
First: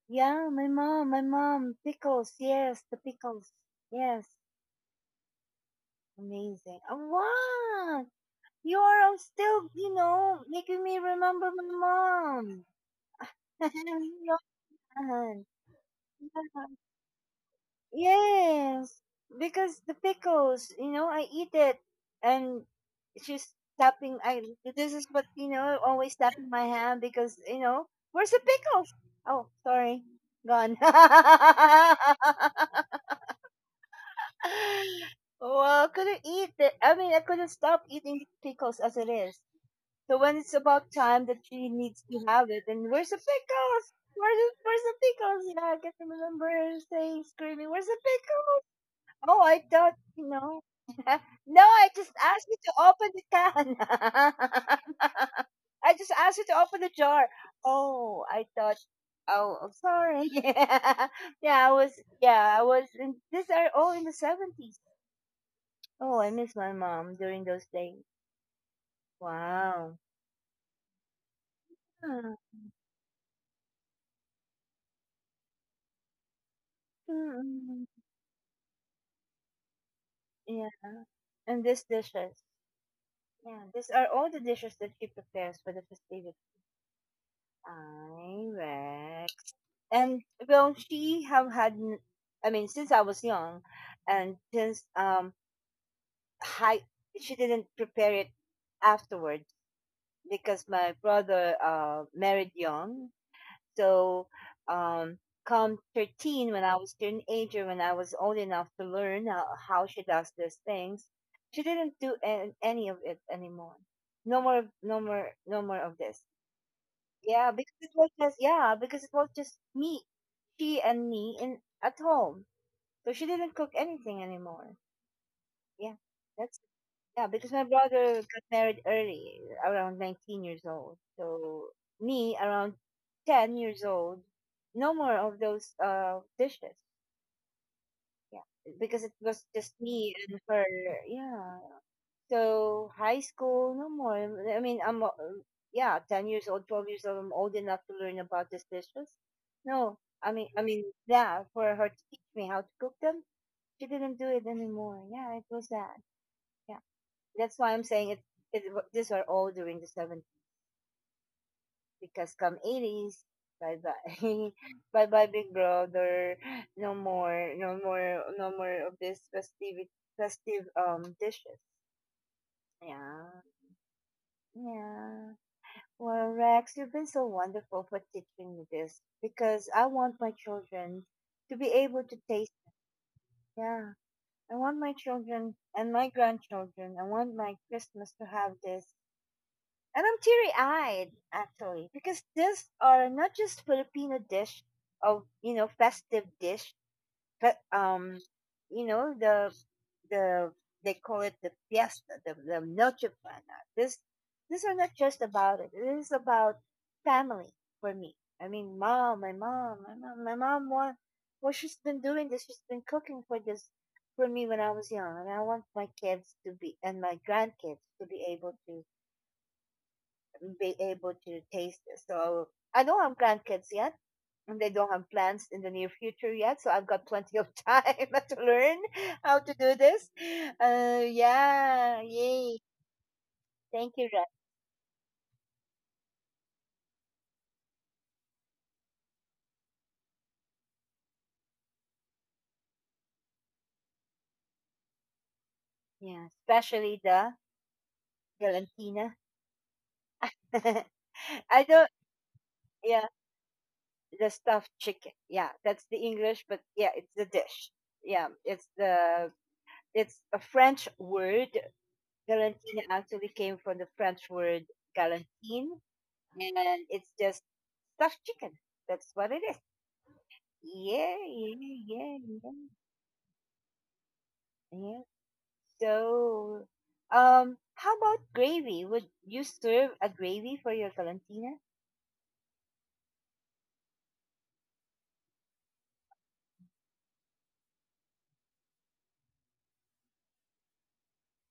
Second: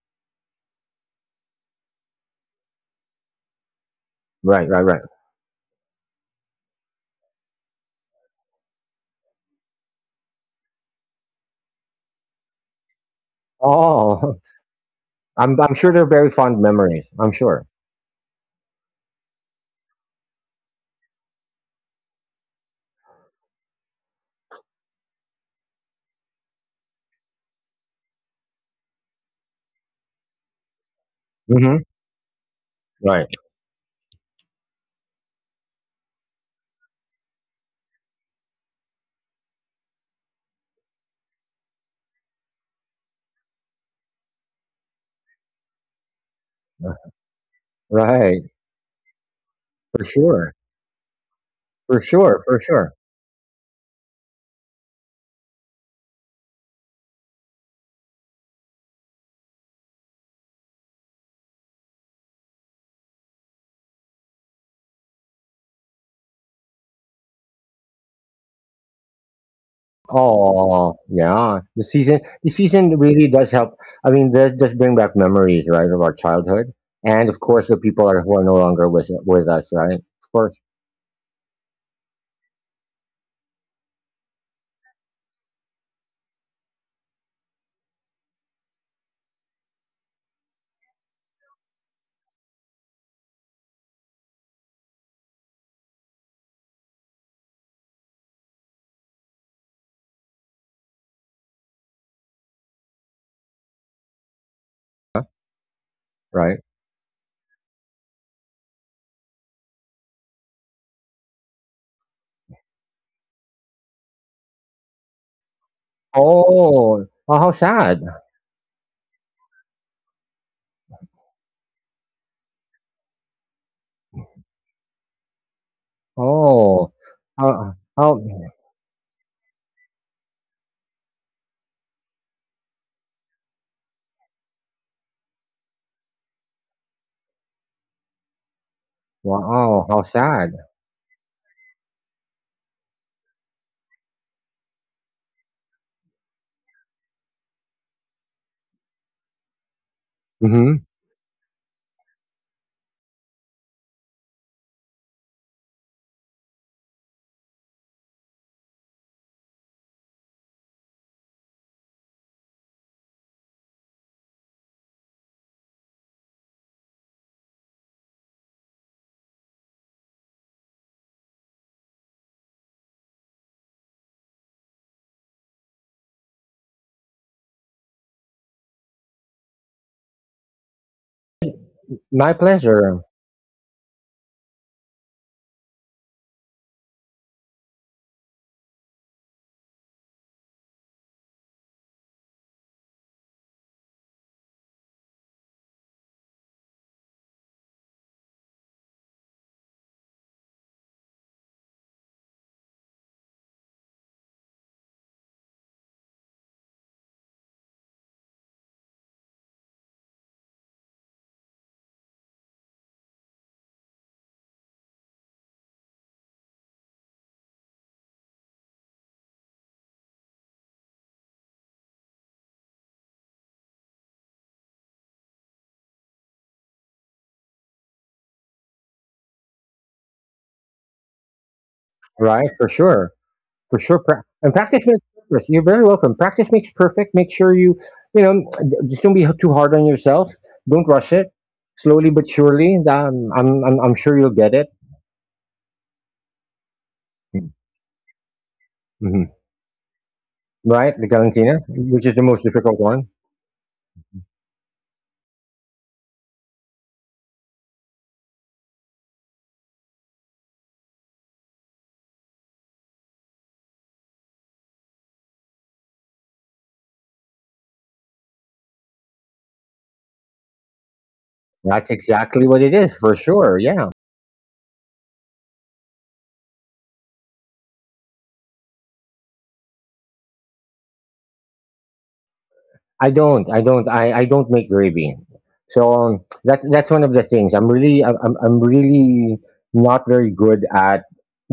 yeah, my mom, my mom. Pickles, yes, the pickles. Yes,
Right, right, right.
amazing. Oh, wow, you are still, you know, making me remember my mom.
Oh,
Johan.
I'm, I'm sure they're very fond memories. I'm sure.
Yes, because the pickles, you know, I eat it, and she's tapping. I This is what you know, always tapping my hand because you know, where's the pickles? Oh, sorry, gone. Well,
Hmm. Right,
I couldn't eat it. I mean, I couldn't stop eating pickles as it is. So when it's about time that she needs to have it, and where's the pickles? Where's the, where's the pickles? Yeah, I can remember her saying, screaming, "Where's the
right.
pickles?" Oh, I thought,
For
you know.
sure.
No, I
For
just asked
sure.
you
For
to
sure.
open the can. I just asked you to open the jar. Oh, I thought. Oh, I'm sorry. yeah, yeah. I was. Yeah, I was. In, these are all in the seventies. Oh, I miss my mom during those days. Wow.
Oh, yeah. The season,
Huh.
the season really does help. I mean, does does bring back memories, right, of our childhood, and, of course, the
mm
people are, who are no longer with with us, right? Of course,
Yeah, and these dishes. Yeah, these are all the dishes that she prepares for the festivities. I and Well, she have had n- I mean, since I was young and since um high she didn't prepare it afterwards because my brother uh married young. So um come thirteen, when
right.
I was teenager, when I was old enough to learn how, how she does these things, she didn't do an- any of it anymore. No more, no more, no more of this.
Oh, oh,
Yeah,
how
because it
sad.
was just yeah, because it was just me, she and me in at home. So she didn't cook anything anymore. Yeah, that's
Oh,
yeah, because my
how,
brother
how
got married early, around nineteen years old. So me around ten years old, no more of those uh dishes. Yeah, because it was just
wow, how
me and
sad.
her. Yeah. So high school, no more. I mean, I'm uh, um, yeah, ten years old, twelve years old. I'm old enough to learn about these dishes. No, I mean, I mean,
Mm-hmm.
yeah, for her to teach me how to cook them, she didn't do it anymore. Yeah, it was that. Yeah, that's why I'm saying it. It wa- these are all during the seventies because come eighties, bye bye, bye bye, big brother. No more, no more, no more of this festive, festive um dishes. Yeah, yeah. Well, Rex, you've been so wonderful for teaching me this because I want my children to be able to
My
taste.
pleasure,
Yeah, I want my children and my grandchildren. I want my Christmas to have this. And I'm teary eyed, actually, because these are not just Filipino dish of, you know, festive dish, but um, you know the the they call it the fiesta, the, the noche buena. This These are not just about it. It is about family for me. I mean, mom, my mom, my mom, my mom. What what she's been doing this, she's been cooking for this for me when I was young, and I want my kids to be and my grandkids to be able to be able to taste this. So I don't have grandkids yet, and they don't have plans in the near future yet, so I've got plenty of time to learn how to do this. Uh yeah,
right?
yay,
For sure. For
thank
sure.
you, Ren.
Pra- and Practice makes perfect. You're very welcome. Practice makes perfect. Make sure you, you know, just don't be too hard on yourself. Don't rush it. Slowly but surely, um, I'm, I'm, I'm sure you'll get it.
Yeah, especially the Valentina.
Hmm. Right? The
I
Galantina,
don't
which is the most difficult
yeah
one.
The stuffed chicken, yeah, that's the English, but yeah, it's the dish. yeah it's the it's a French word. Galantina actually came from the French word galantine, and it's just stuffed chicken. That's what it is. Yeah, yeah,
That's
yeah,
exactly
yeah,
what it is, for sure. Yeah.
yeah. So, um, how about gravy? Would you serve a gravy for your Valentina?
I don't. I don't. I, I don't make gravy. So, um, that that's one of the things. I'm really I'm I'm I'm really not very good at,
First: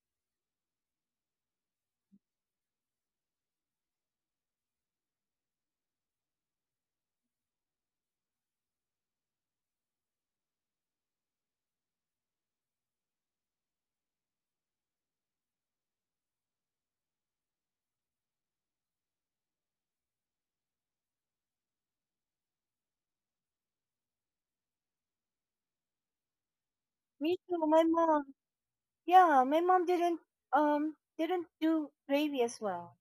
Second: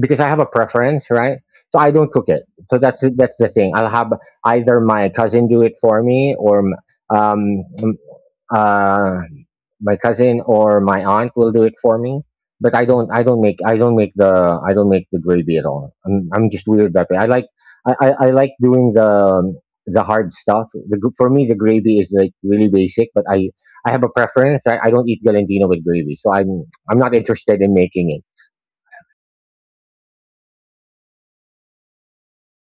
because I have a preference, right? So I don't cook it. So that's the- that's the thing. I'll have either my cousin do it for me, or um um, uh my cousin or my aunt will do it for me, but i don't i don't make i don't make the I don't make the gravy at all. i'm, I'm just weird that way. i like I, I, I like doing the um, the hard stuff. The, gr- for me, the gravy is like really basic, but i I have a preference. i, I don't eat galantino with gravy, so i'm I'm not
Me too.
interested in
My
making it.
mom, yeah, my mom didn't um didn't do gravy as well.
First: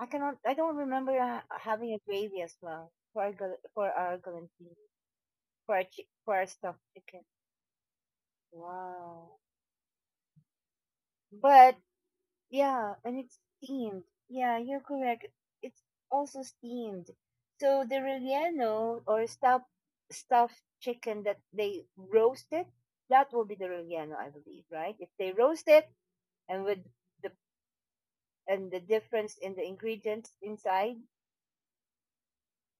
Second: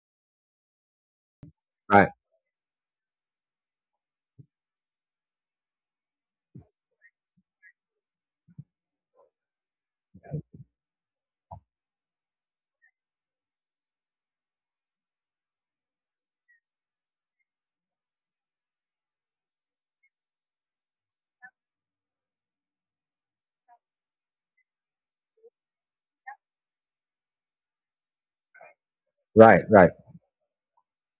I cannot. I don't remember ha- having a
Right,
gravy as well for our gal- for our Valentina, for our chi- for our stuffed chicken. Wow. But yeah, and it's steamed. Yeah, you're correct. It's also steamed. So the relleno, or stuffed stuffed chicken, that they roasted, that will be the relleno, I believe, right? If they roast it and with the and the difference in the ingredients inside,
right, right.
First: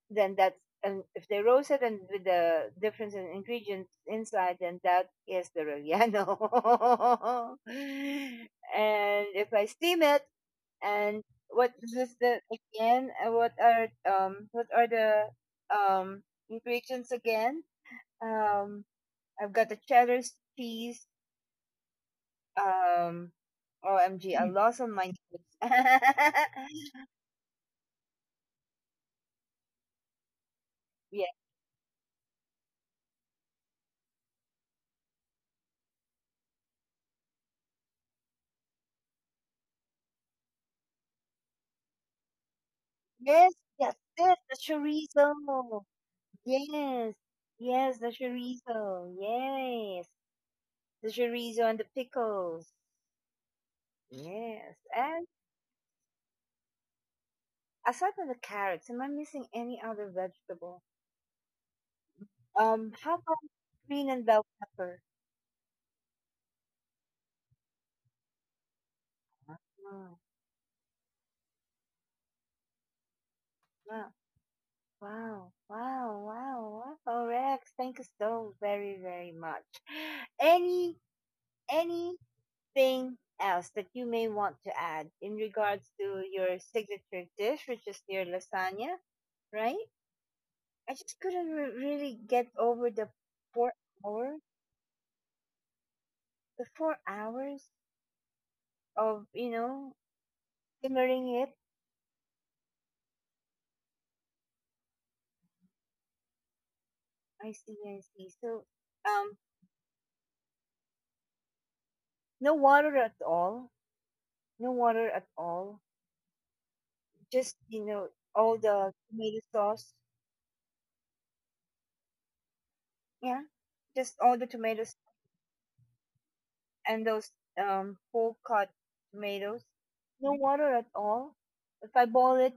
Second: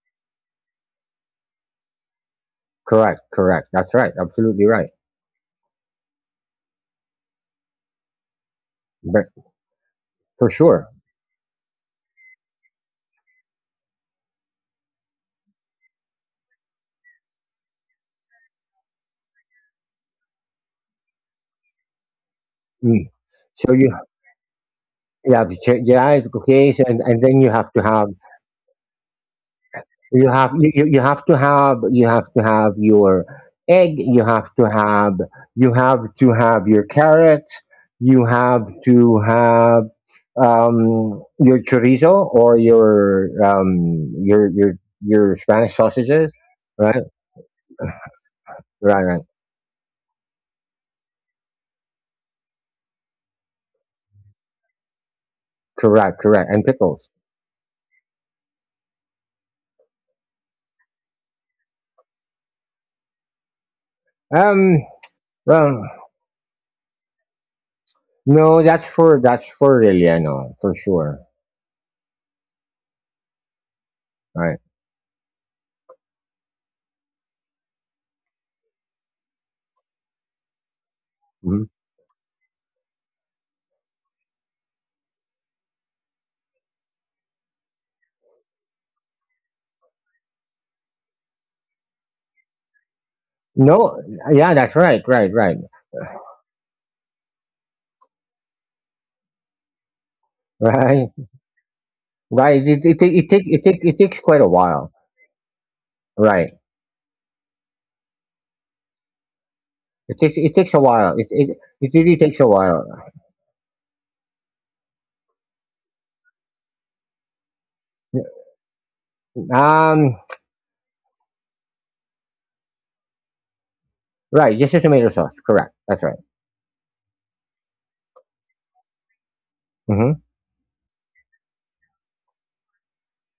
then that's, and if they roast it and with the difference in
Correct,
ingredients
correct.
inside,
That's
then
right.
that
Absolutely
is the
right.
relleno. And if I steam it,
But
and what is
for
the
sure.
again? uh, What are um what are the um ingredients again? Um, I've got the cheddar cheese. Um,
Mm.
O M G, I Mm.
so
lost
you
on my notes.
Yeah, the chi- yeah, it's okay. so- and, and then you have to have You have you,
yes,
you you have to have you have to have your egg. You have to have you have to have your carrot. You have to have um, your chorizo or your
yes, yes,
um, your
yes,
your
the
your Spanish
chorizo.
sausages, right?
Yes, yes, the
Right, right,
chorizo. Yes, the chorizo and the pickles. Yes, and
correct, correct, and pickles.
aside from the carrots, am I missing any other vegetable? Um, how about
Um,
green and bell
well,
pepper?
no, that's for that's for Relleno for sure,
Wow,
right?
wow, wow, wow, wow, wow, Rex. Thank you so very, very much.
Mhm.
Any Anything else that you may want to add in regards to your signature dish, which is your lasagna, right? I just couldn't re- really get over the four
No,
hour,
yeah, that's right, right, right.
the four hours of, you know,
Right.
simmering it.
Right. It it take it take it take it takes quite a while. Right.
I see, I see. So, um,
It takes it takes a while. It it, it really takes a while.
no water at all. No water at all. Just, you know, all the
Um.
tomato sauce. Yeah.
Right. Just a
Just
tomato
all the
sauce. Correct.
tomatoes
That's right.
and those um whole cut
Mm-hmm.
tomatoes. No water at all. If I boil it,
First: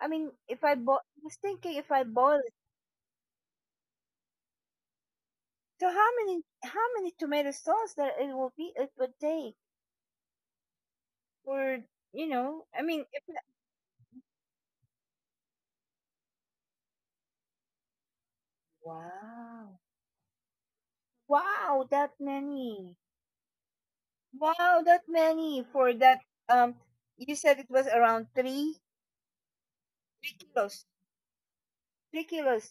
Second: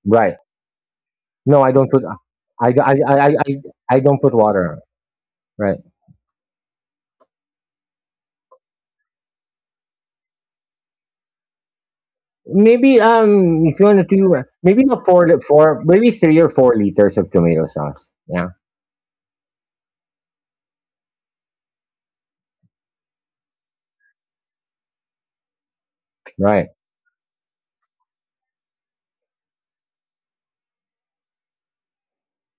I mean,
Right.
If I boil, I was
No, I
thinking if
don't
I
put.
boil it,
I I I I I I don't put water. Right.
so how many, how many tomato sauce that it will be, it would take for, you know, I
Maybe,
mean, if,
um, if you want to do, maybe not four li- four, maybe three or four liters of tomato sauce. Yeah.
wow, wow, that many, wow, that many for that, um,
Right.
you said it was around three three kilos, three kilos,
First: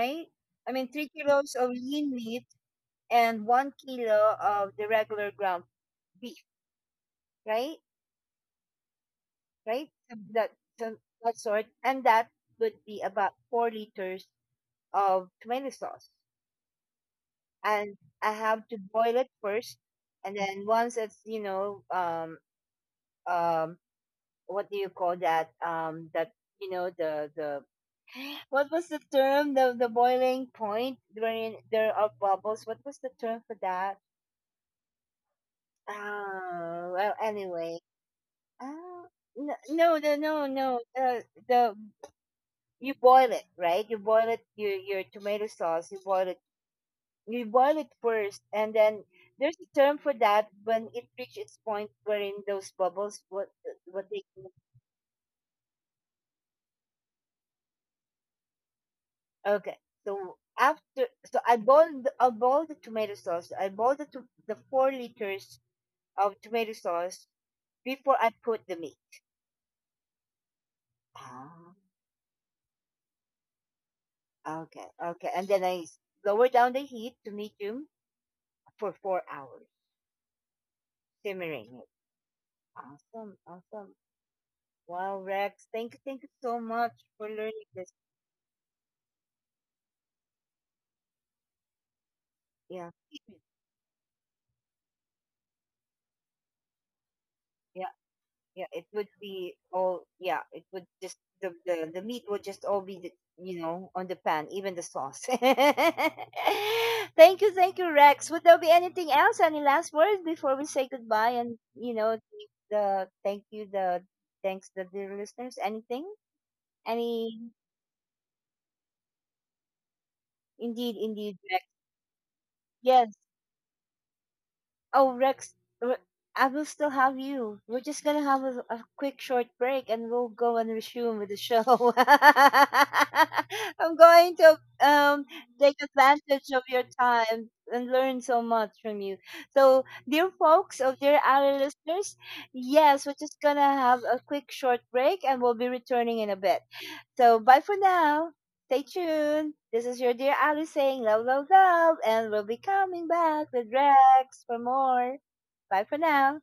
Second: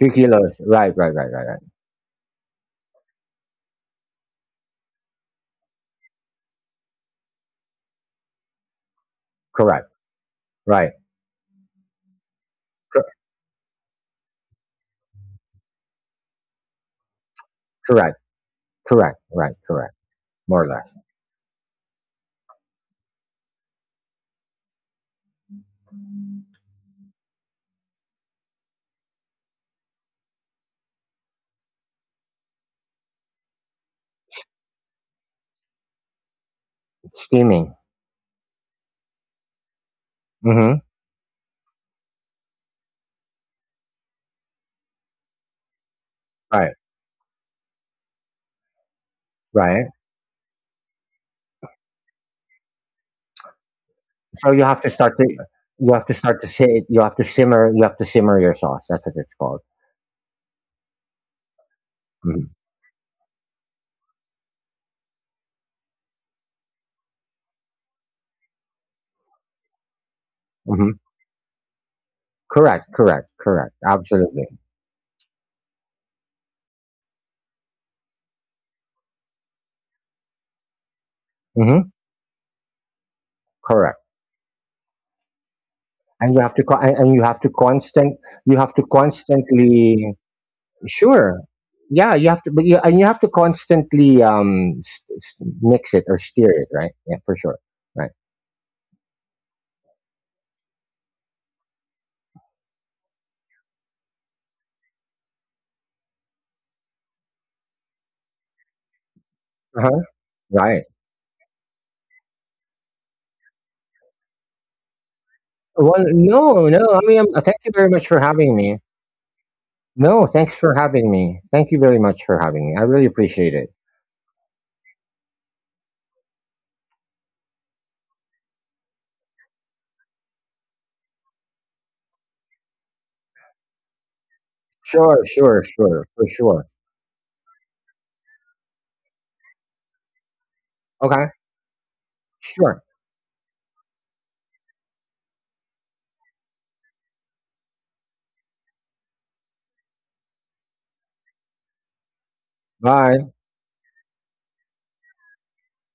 Three kilos.
I mean,
Right.
three
Right. Right. Right.
kilos
Right.
of lean meat and one kilo of the regular ground beef, right? Right?
Correct.
Some- That
Right.
some, that sort, and that would be
Cor-
about four liters of tomato sauce. And
correct.
I have to boil
Correct.
it
Right.
first,
Correct.
and then
More or less.
once it's, you know um um what do you call that, um that you know the the what was the term? The the boiling point wherein there are bubbles. What was the term for that? Ah, well, anyway.
Steaming.
Ah, no, no, the- no, no.
Mm-hmm.
The the You boil it, right? You boil it. Your your tomato sauce. You boil it.
Right.
You boil it first, and then there's a term
Right?
for that when it reaches its point wherein those bubbles. What what they
So you have to start to you have to start to sit you have to simmer you have to simmer your sauce. That's what it's
Okay.
called.
So after so I boiled, I boiled
Mhm,
the tomato sauce. I boiled the to, the four liters of tomato sauce before I put the meat.
mhm.
Ah,
Correct, correct, correct. Absolutely.
okay, okay. And then I s- lower down the heat to medium for four hours, simmering it.
Mhm,
Awesome, awesome.
correct.
Wow, Rex, thank you, thank you so
And you have
much
to co-
for
and and you
learning
have to
this.
constant you have to constantly. Sure. Yeah, you have to
Yeah,
but you and you have to constantly, um s- s- mix it or steer it, right? Yeah, for
yeah.
sure. Right.
Yeah, it would be all. Yeah, it would just the the, the meat would just all be the, you know, on the pan, even the sauce. Thank you, thank you, Rex. Would there be anything else? Any last words
Uh-huh.
before we say
Right.
goodbye and, you know, give the thank you, the thanks, the dear listeners? Anything?
Well, no, no.
Any?
I mean, um, thank you very much for having me. No,
Indeed,
thanks for
indeed,
having
Rex.
me. Thank you very much for having
Yes.
me. I really appreciate it.
Oh, Rex, Re- I will still have you. We're just gonna have a, a quick short break and we'll go and resume with the show. I'm going to, um,
Sure,
take
sure,
advantage
sure,
of
for
your
sure.
time and learn so much from you. So, dear folks, or dear our
Okay,
listeners, yes, we're
sure.
just gonna have a quick short break and we'll be returning in a bit. So bye for now. Stay tuned. This is your dear Ali saying love, love, love, and we'll be coming back with
Bye.
Rex for more. Bye for now.